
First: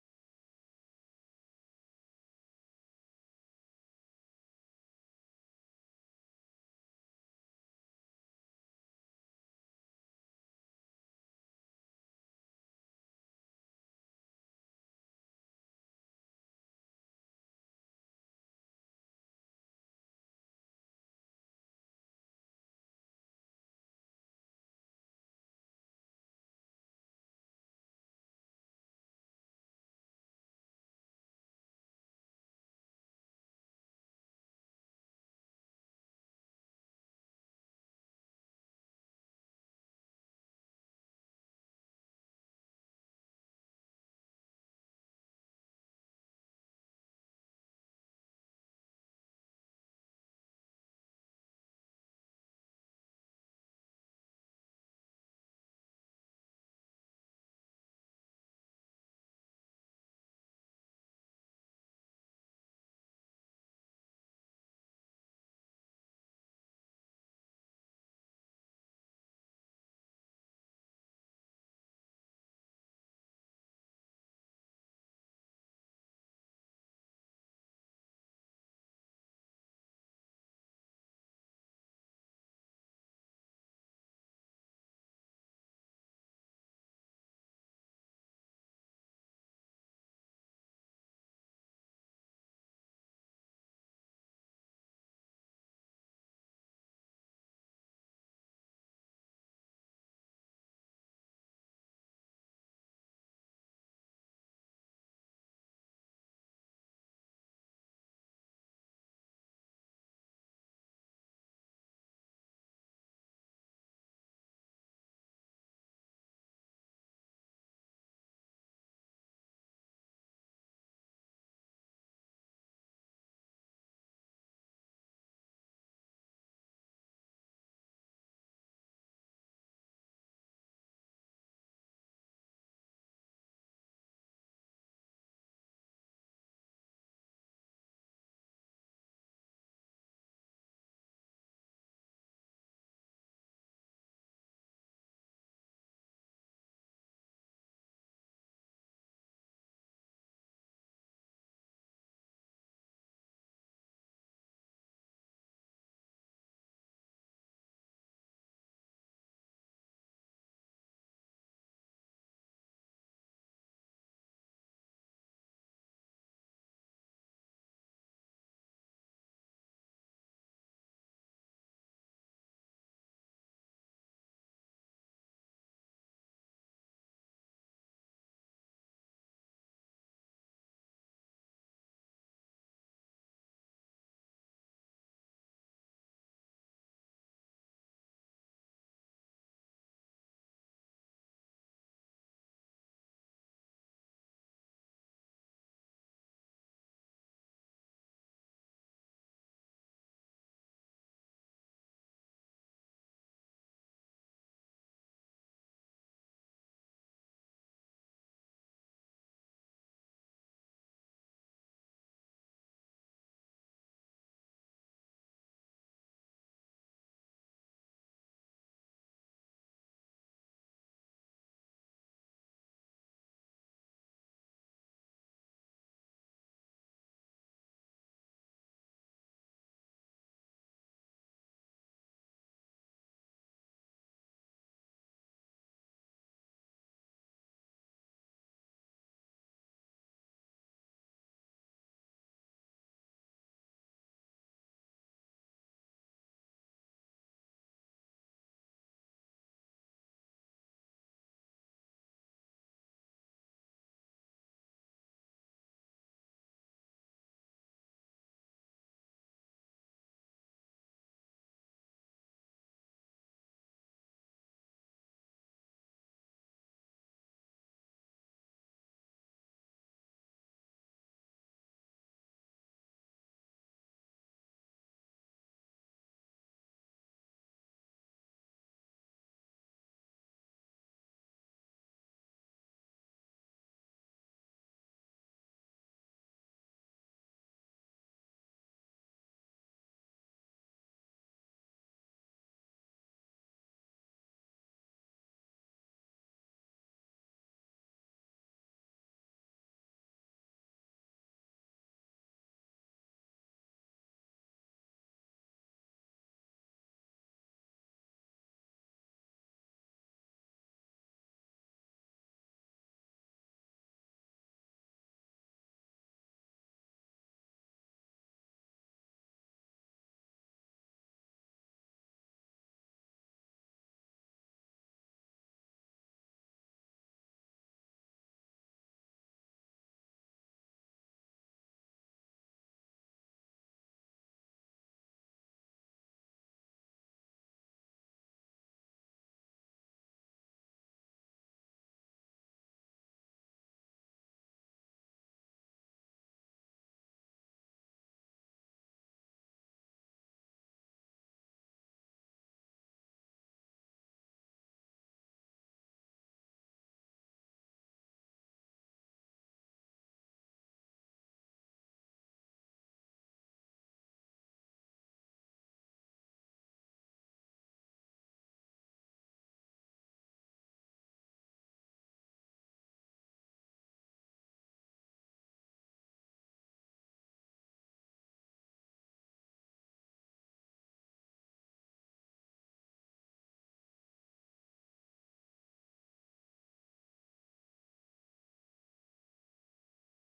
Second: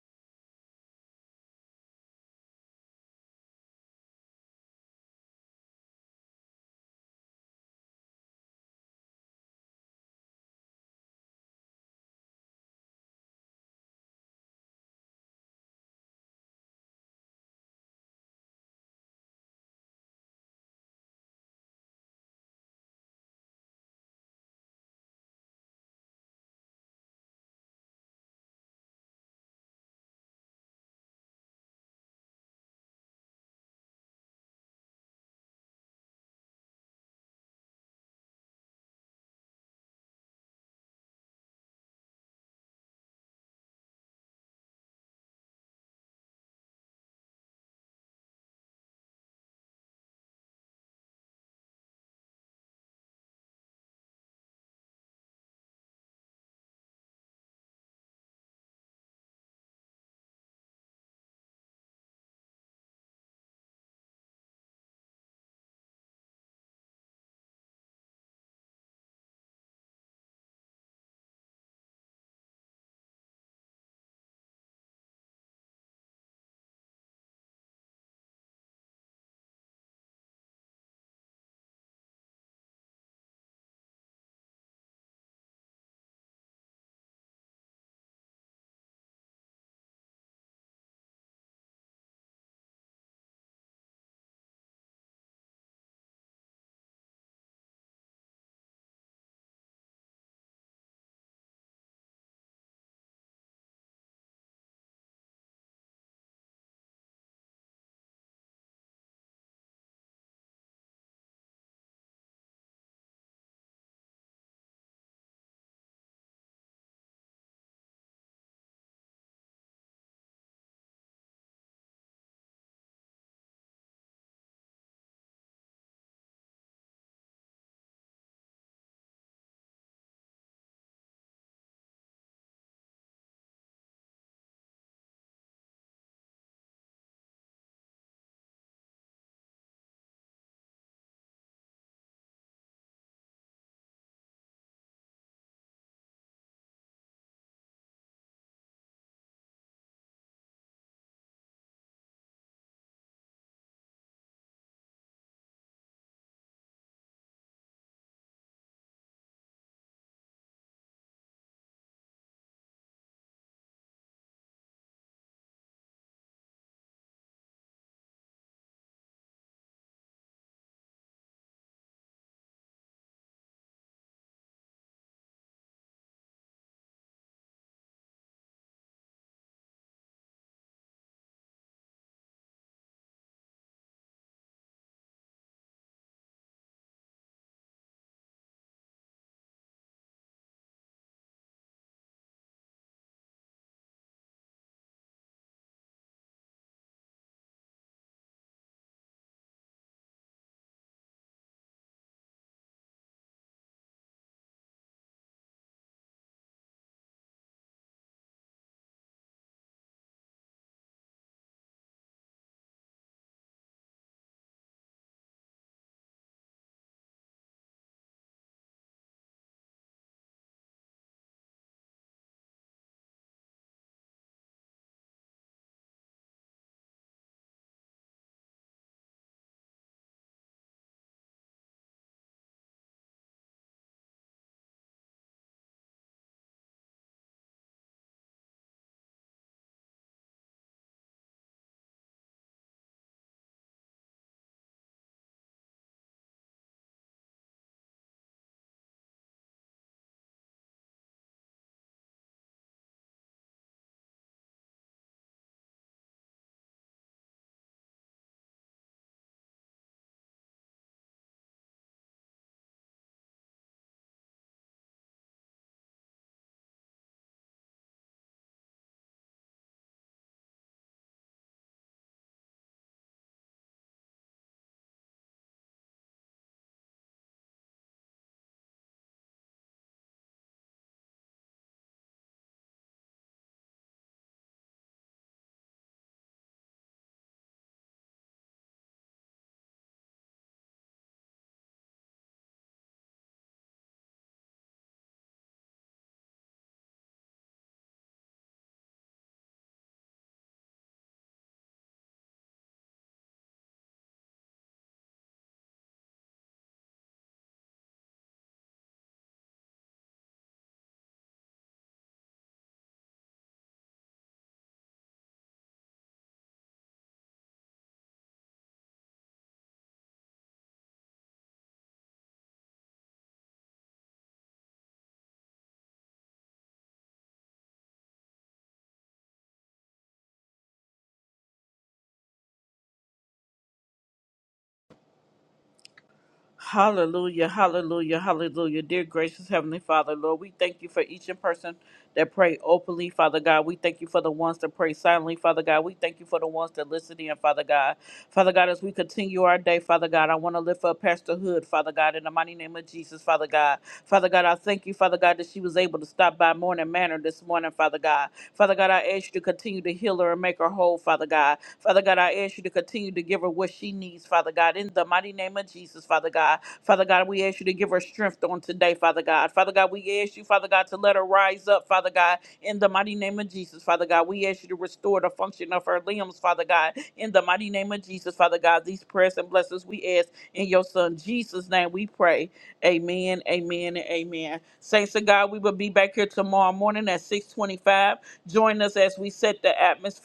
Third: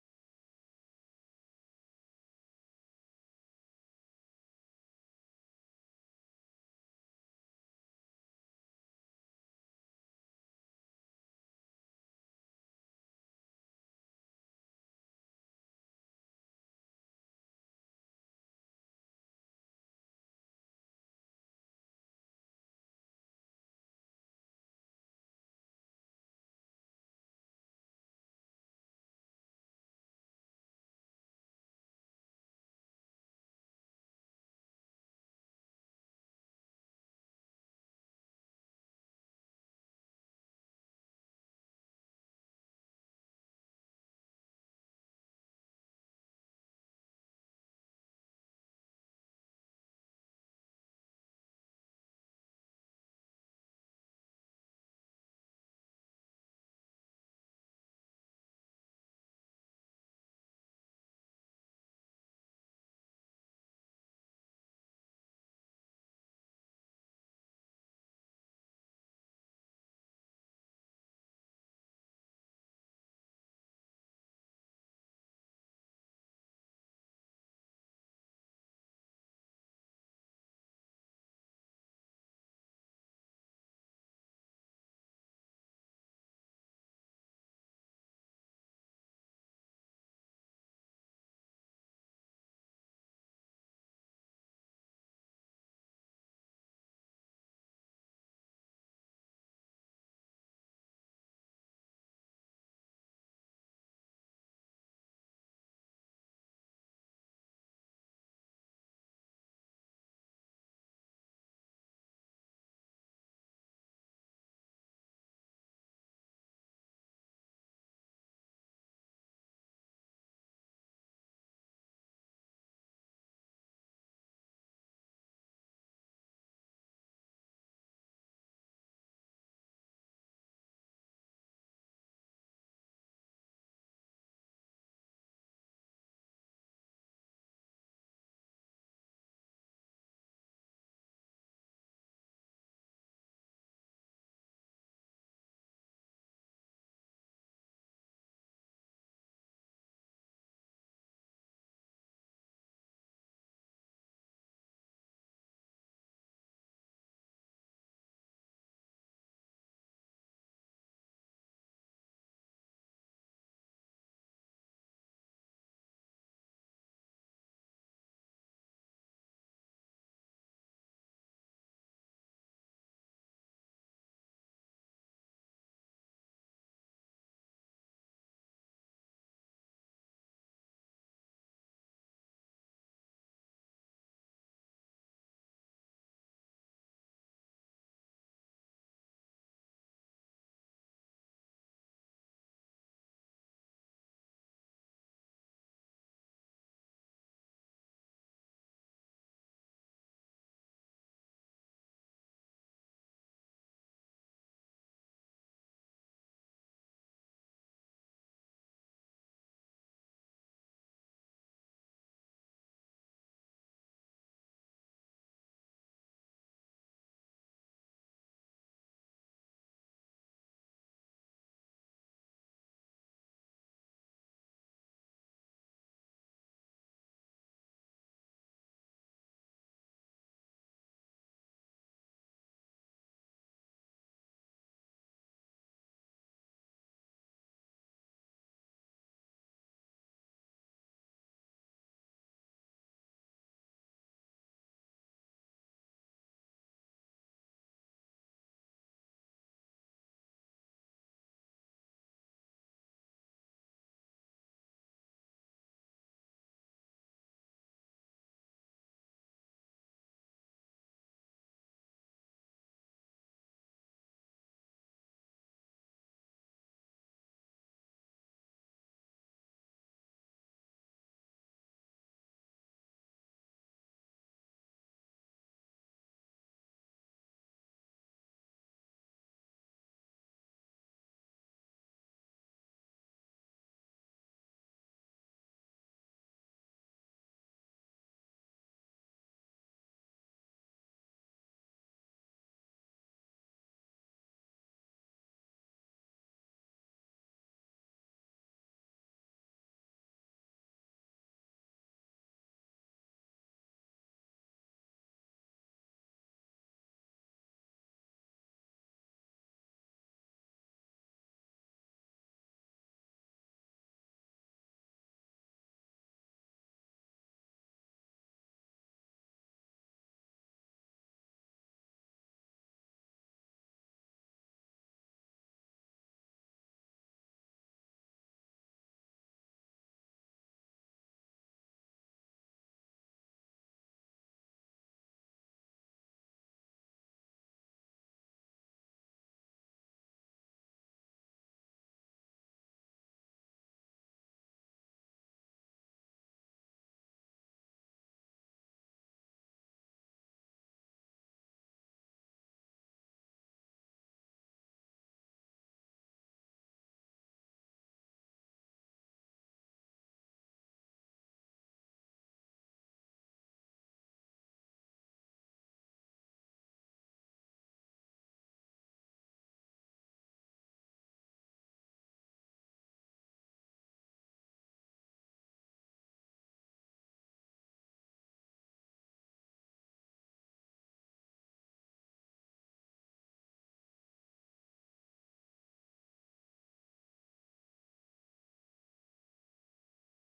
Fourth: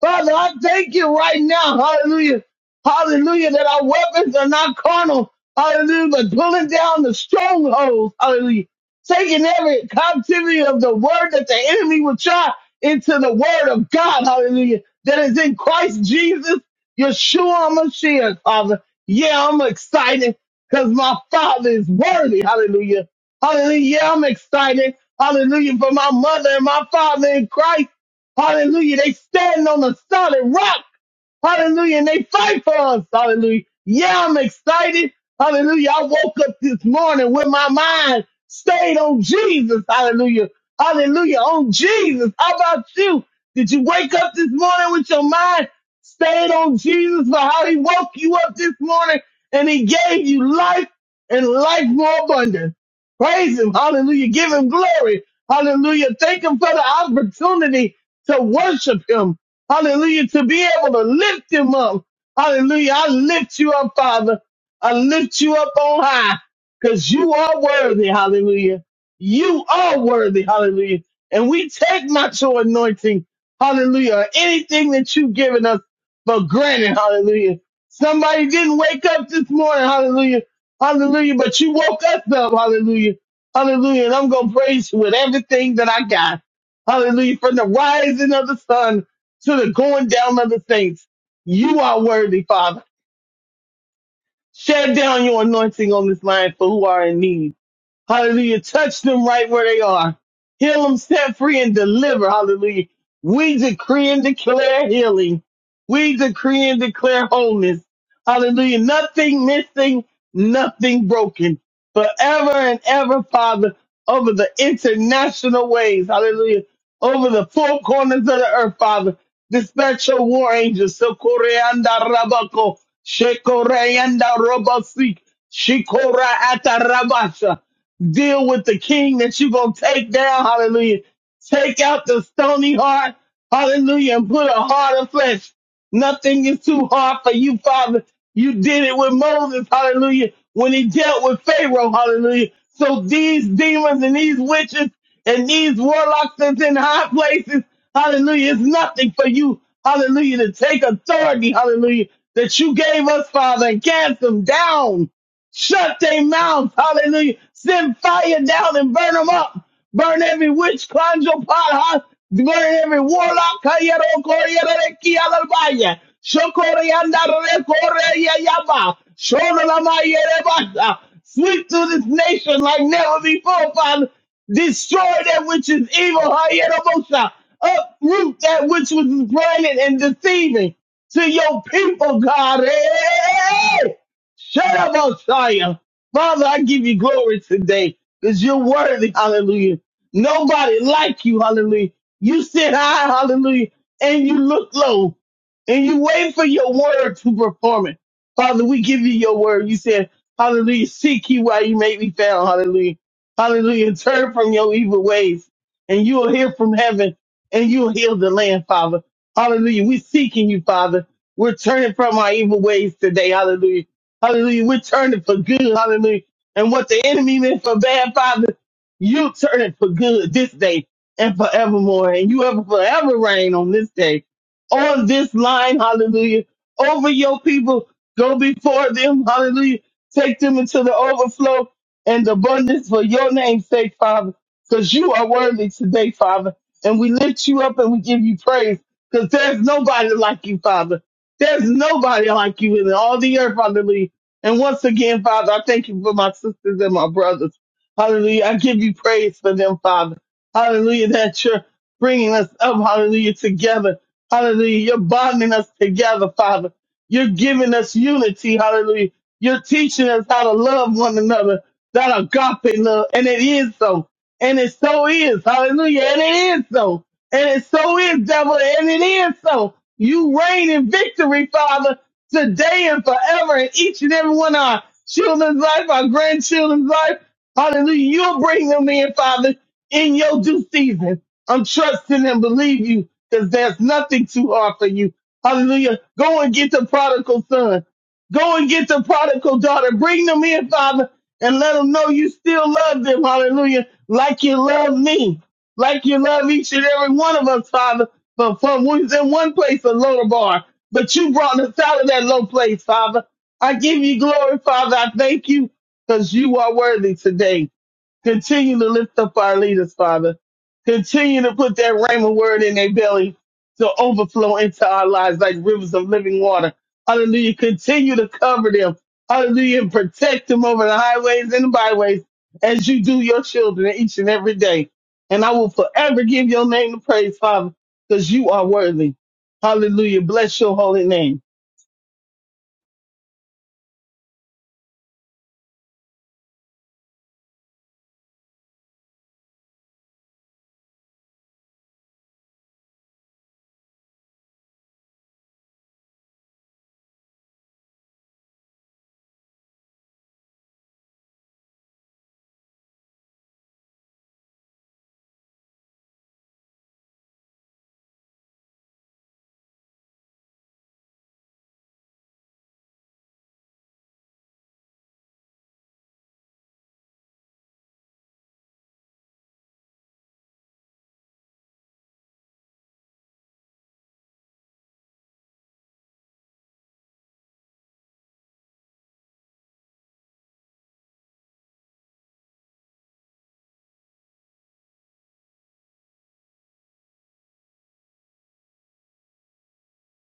Speaker 4: Father, I thank you right now, hallelujah. Hallelujah. That our weapons are not carnal. Hallelujah. But pulling down the strongholds. Hallelujah. Taking every captivity of the word that the enemy will try into the word of God. Hallelujah. That is in Christ Jesus, Yeshua Mashiach, Father. Yeah, I'm excited because my Father is worthy. Hallelujah. Hallelujah. Yeah, I'm excited. Hallelujah. For my mother and my father in Christ. Hallelujah. They stand on a solid rock. Hallelujah. And they fight for us. Hallelujah. Yeah, I'm excited. Hallelujah. I woke up this morning with my mind stayed on Jesus. Hallelujah. Hallelujah. On Jesus. How about you? Did you wake up this morning with your mind stayed on Jesus for how he woke you up this morning and he gave you life and life more abundant? Praise him. Hallelujah. Give him glory. Hallelujah. Thank him for the opportunity to worship him. Hallelujah. To be able to lift him up. Hallelujah. I lift you up, Father. I lift you up on high because you are worthy. Hallelujah. You are worthy. Hallelujah. And we take not your anointing. Hallelujah. or Anything that you've given us for granted. Hallelujah. Somebody didn't wake up this morning. Hallelujah. Hallelujah. But you woke us up. Hallelujah. Hallelujah. And I'm going to praise you with everything that I got. Hallelujah. From the rising of the sun to the going down of the saints. You are worthy, Father. Shut down your anointing on this line for who are in need. Hallelujah. Touch them right where they are. Heal them, set free, and deliver. Hallelujah. We decree and declare healing. We decree and declare wholeness. Hallelujah. Nothing missing, nothing broken. Forever and ever, Father, over the international ways. Hallelujah. Over the four corners of the earth, Father. Dispatch your war angels. Sokoreanda rabako. Shekoreanda robosik. Shikora atarabasa deal with the king that you're going to take down. Hallelujah. Take out the stony heart. Hallelujah. And put a heart of flesh. Nothing is too hard for you, Father. You did it with Moses. Hallelujah. When he dealt with Pharaoh. Hallelujah. So these demons and these witches and these warlocks that's in high places. Hallelujah. It's nothing for you. Hallelujah. To take authority. Hallelujah. That you gave us, Father, and cast them down. Shut their mouths. Hallelujah. Send fire down and burn them up. Burn every witch, conjure, pot, huh? burn every warlock. Hayero, koreyere, reki, alalbaya. Shokoreyanda, rekoreyayaba. Shorolamayereba. Sweep through this nation like never before, Father. Destroy that which is evil. Hayero, bosa. Uproot that which was planted and deceiving to your people, God. Hey! hey, hey, hey, hey. Shut up, Messiah. Father, I give you glory today because you're worthy. Hallelujah. Nobody like you. Hallelujah. You sit high. Hallelujah. And you look low and you wait for your word to perform it. Father, we give you your word. You said, Hallelujah. Seek you while you may be found. Hallelujah. Hallelujah. Turn from your evil ways and you will hear from heaven and you will heal the land, Father. Hallelujah. We're seeking you, Father. We're turning from our evil ways today. Hallelujah. Hallelujah. We turn it for good. Hallelujah. And what the enemy meant for bad, Father, you turn it for good this day and forevermore. And you ever forever reign on this day, on this line. Hallelujah. Over your people. Go before them. Hallelujah. Take them into the overflow and abundance for your name's sake, Father, because you are worthy today, Father. And we lift you up and we give you praise because there's nobody like you, Father. There's nobody like you in all the earth, Father. And once again, Father, I thank you for my sisters and my brothers. Hallelujah. I give you praise for them, Father. Hallelujah, that you're bringing us up, hallelujah, together. Hallelujah. You're bonding us together, Father. You're giving us unity, hallelujah. You're teaching us how to love one another, that agape love. And it is so. And it so is. Hallelujah. And it is so. And it so is, devil. And it is so. You reign in victory, Father today and forever in each and every one of our children's life, our grandchildren's life. Hallelujah. You'll bring them in, Father, in your due season. I'm trusting and believe you because there's nothing too hard for you. Hallelujah. Go and get the prodigal son. Go and get the prodigal daughter. Bring them in, Father, and let them know you still love them. Hallelujah. Like you love me like you love each and every one of us, Father. But for we was in one place, a lower bar, but you brought us out of that low place, Father. I give you glory, Father. I thank you because you are worthy today. Continue to lift up our leaders, Father. Continue to put that rhema word in their belly to overflow into our lives like rivers of living water. Hallelujah. Continue to cover them. Hallelujah. And protect them over the highways and the byways as you do your children each and every day. And I will forever give your name the praise, Father, because you are worthy. Hallelujah. Bless your holy name.
Speaker 1: Hallelujah, hallelujah, hallelujah. Dear gracious Heavenly Father, Lord, we thank you for each in person that pray openly, Father God. We thank you for the ones that pray silently, Father God. We thank you for the ones that listen in, Father God. Father God, as we continue our day, Father God, I want to lift up Pastor Hood, Father God, in the mighty name of Jesus, Father God. Father God, I thank you, Father God, that she was able to stop by Morning Manor this morning, Father God. Father God, I ask you to continue to heal her and make her whole, Father God. Father God, I ask you to continue to give her what she needs, Father God, in the mighty name of Jesus, Father God. Father God, we ask you to give her strength on today, Father God. Father God, we ask you, Father God, to let her rise up, Father God, in the mighty name of Jesus, Father God. We ask you to restore the function of her limbs, Father God, in the mighty name of Jesus, Father God. These prayers and blessings we ask in your Son Jesus' name we pray. Amen, amen, and amen. Saints of God, we will be back here tomorrow morning at 625. Join us as we set the atmosphere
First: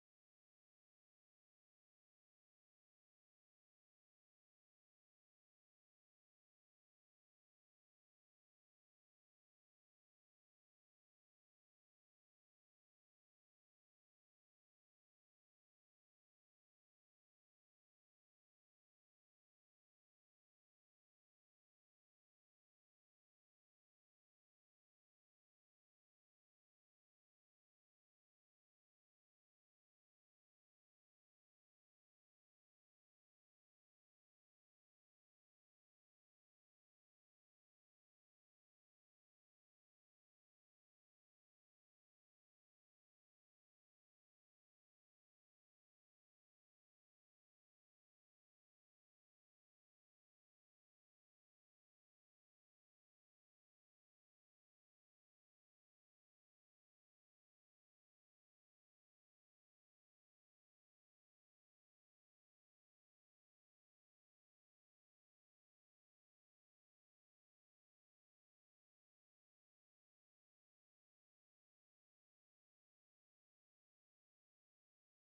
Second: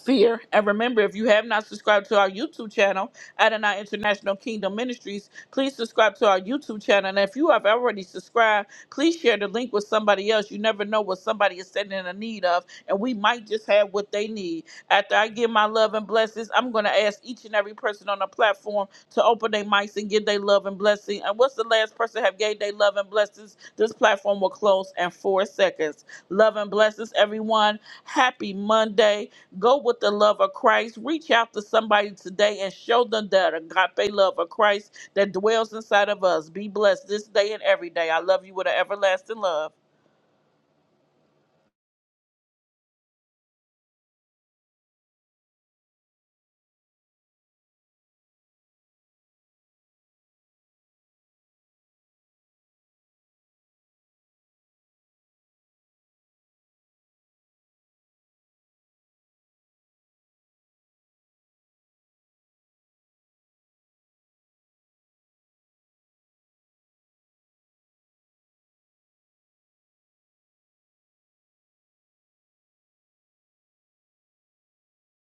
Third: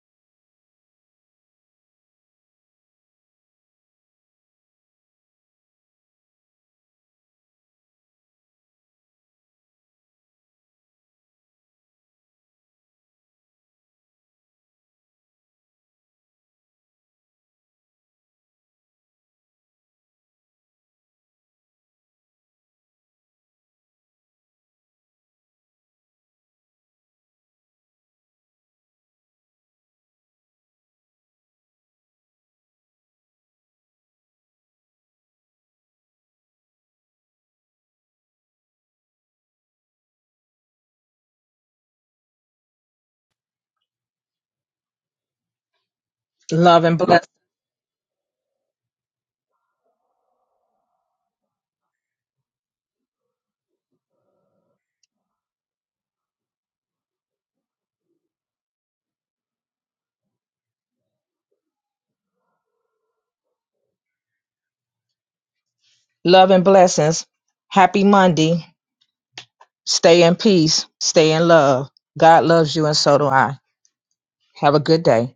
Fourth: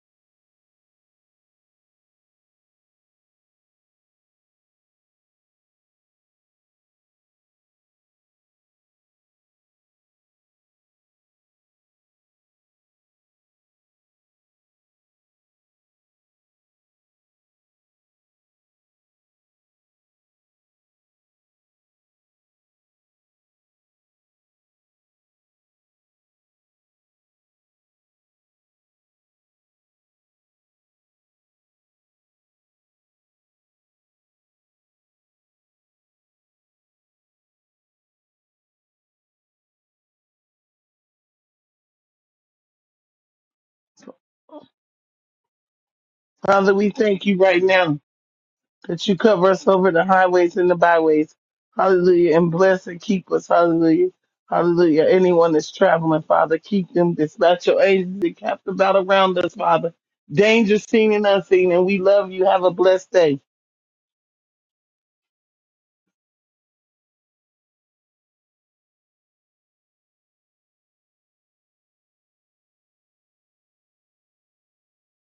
Speaker 1: fear. And remember, if you have not subscribed to our YouTube channel, Adonai International Kingdom Ministries, please subscribe to our YouTube channel. And if you have already subscribed, please share the link with somebody else. You never know what somebody is standing in need of, and we might just have what they need. After I give my love and blessings, I'm going to ask each and every person on the platform to open their mics and give their love and blessing. And what's the last person have gave their love and blessings? This platform will close in four seconds. Love and blessings, everyone. Happy Monday. Go with the love of Christ. Reach out to somebody today and show them that agape love of Christ that dwells inside of us. Be blessed this day and every day. I love you with an everlasting love.
Speaker 4: Father,
Speaker 3: Love
Speaker 4: we
Speaker 3: and bless.
Speaker 4: thank you right now. that you cover us over the highways and the byways. Hallelujah. And bless and keep us. Hallelujah. Hallelujah. Anyone that's traveling, Father, keep them. Dispatch your angels and cap about around us, Father. Danger seen and unseen. And we love you. Have a blessed day.
Speaker 3: Love and blessings. Happy Monday. Stay in peace. Stay in love. God loves you and so do I. Have a good day.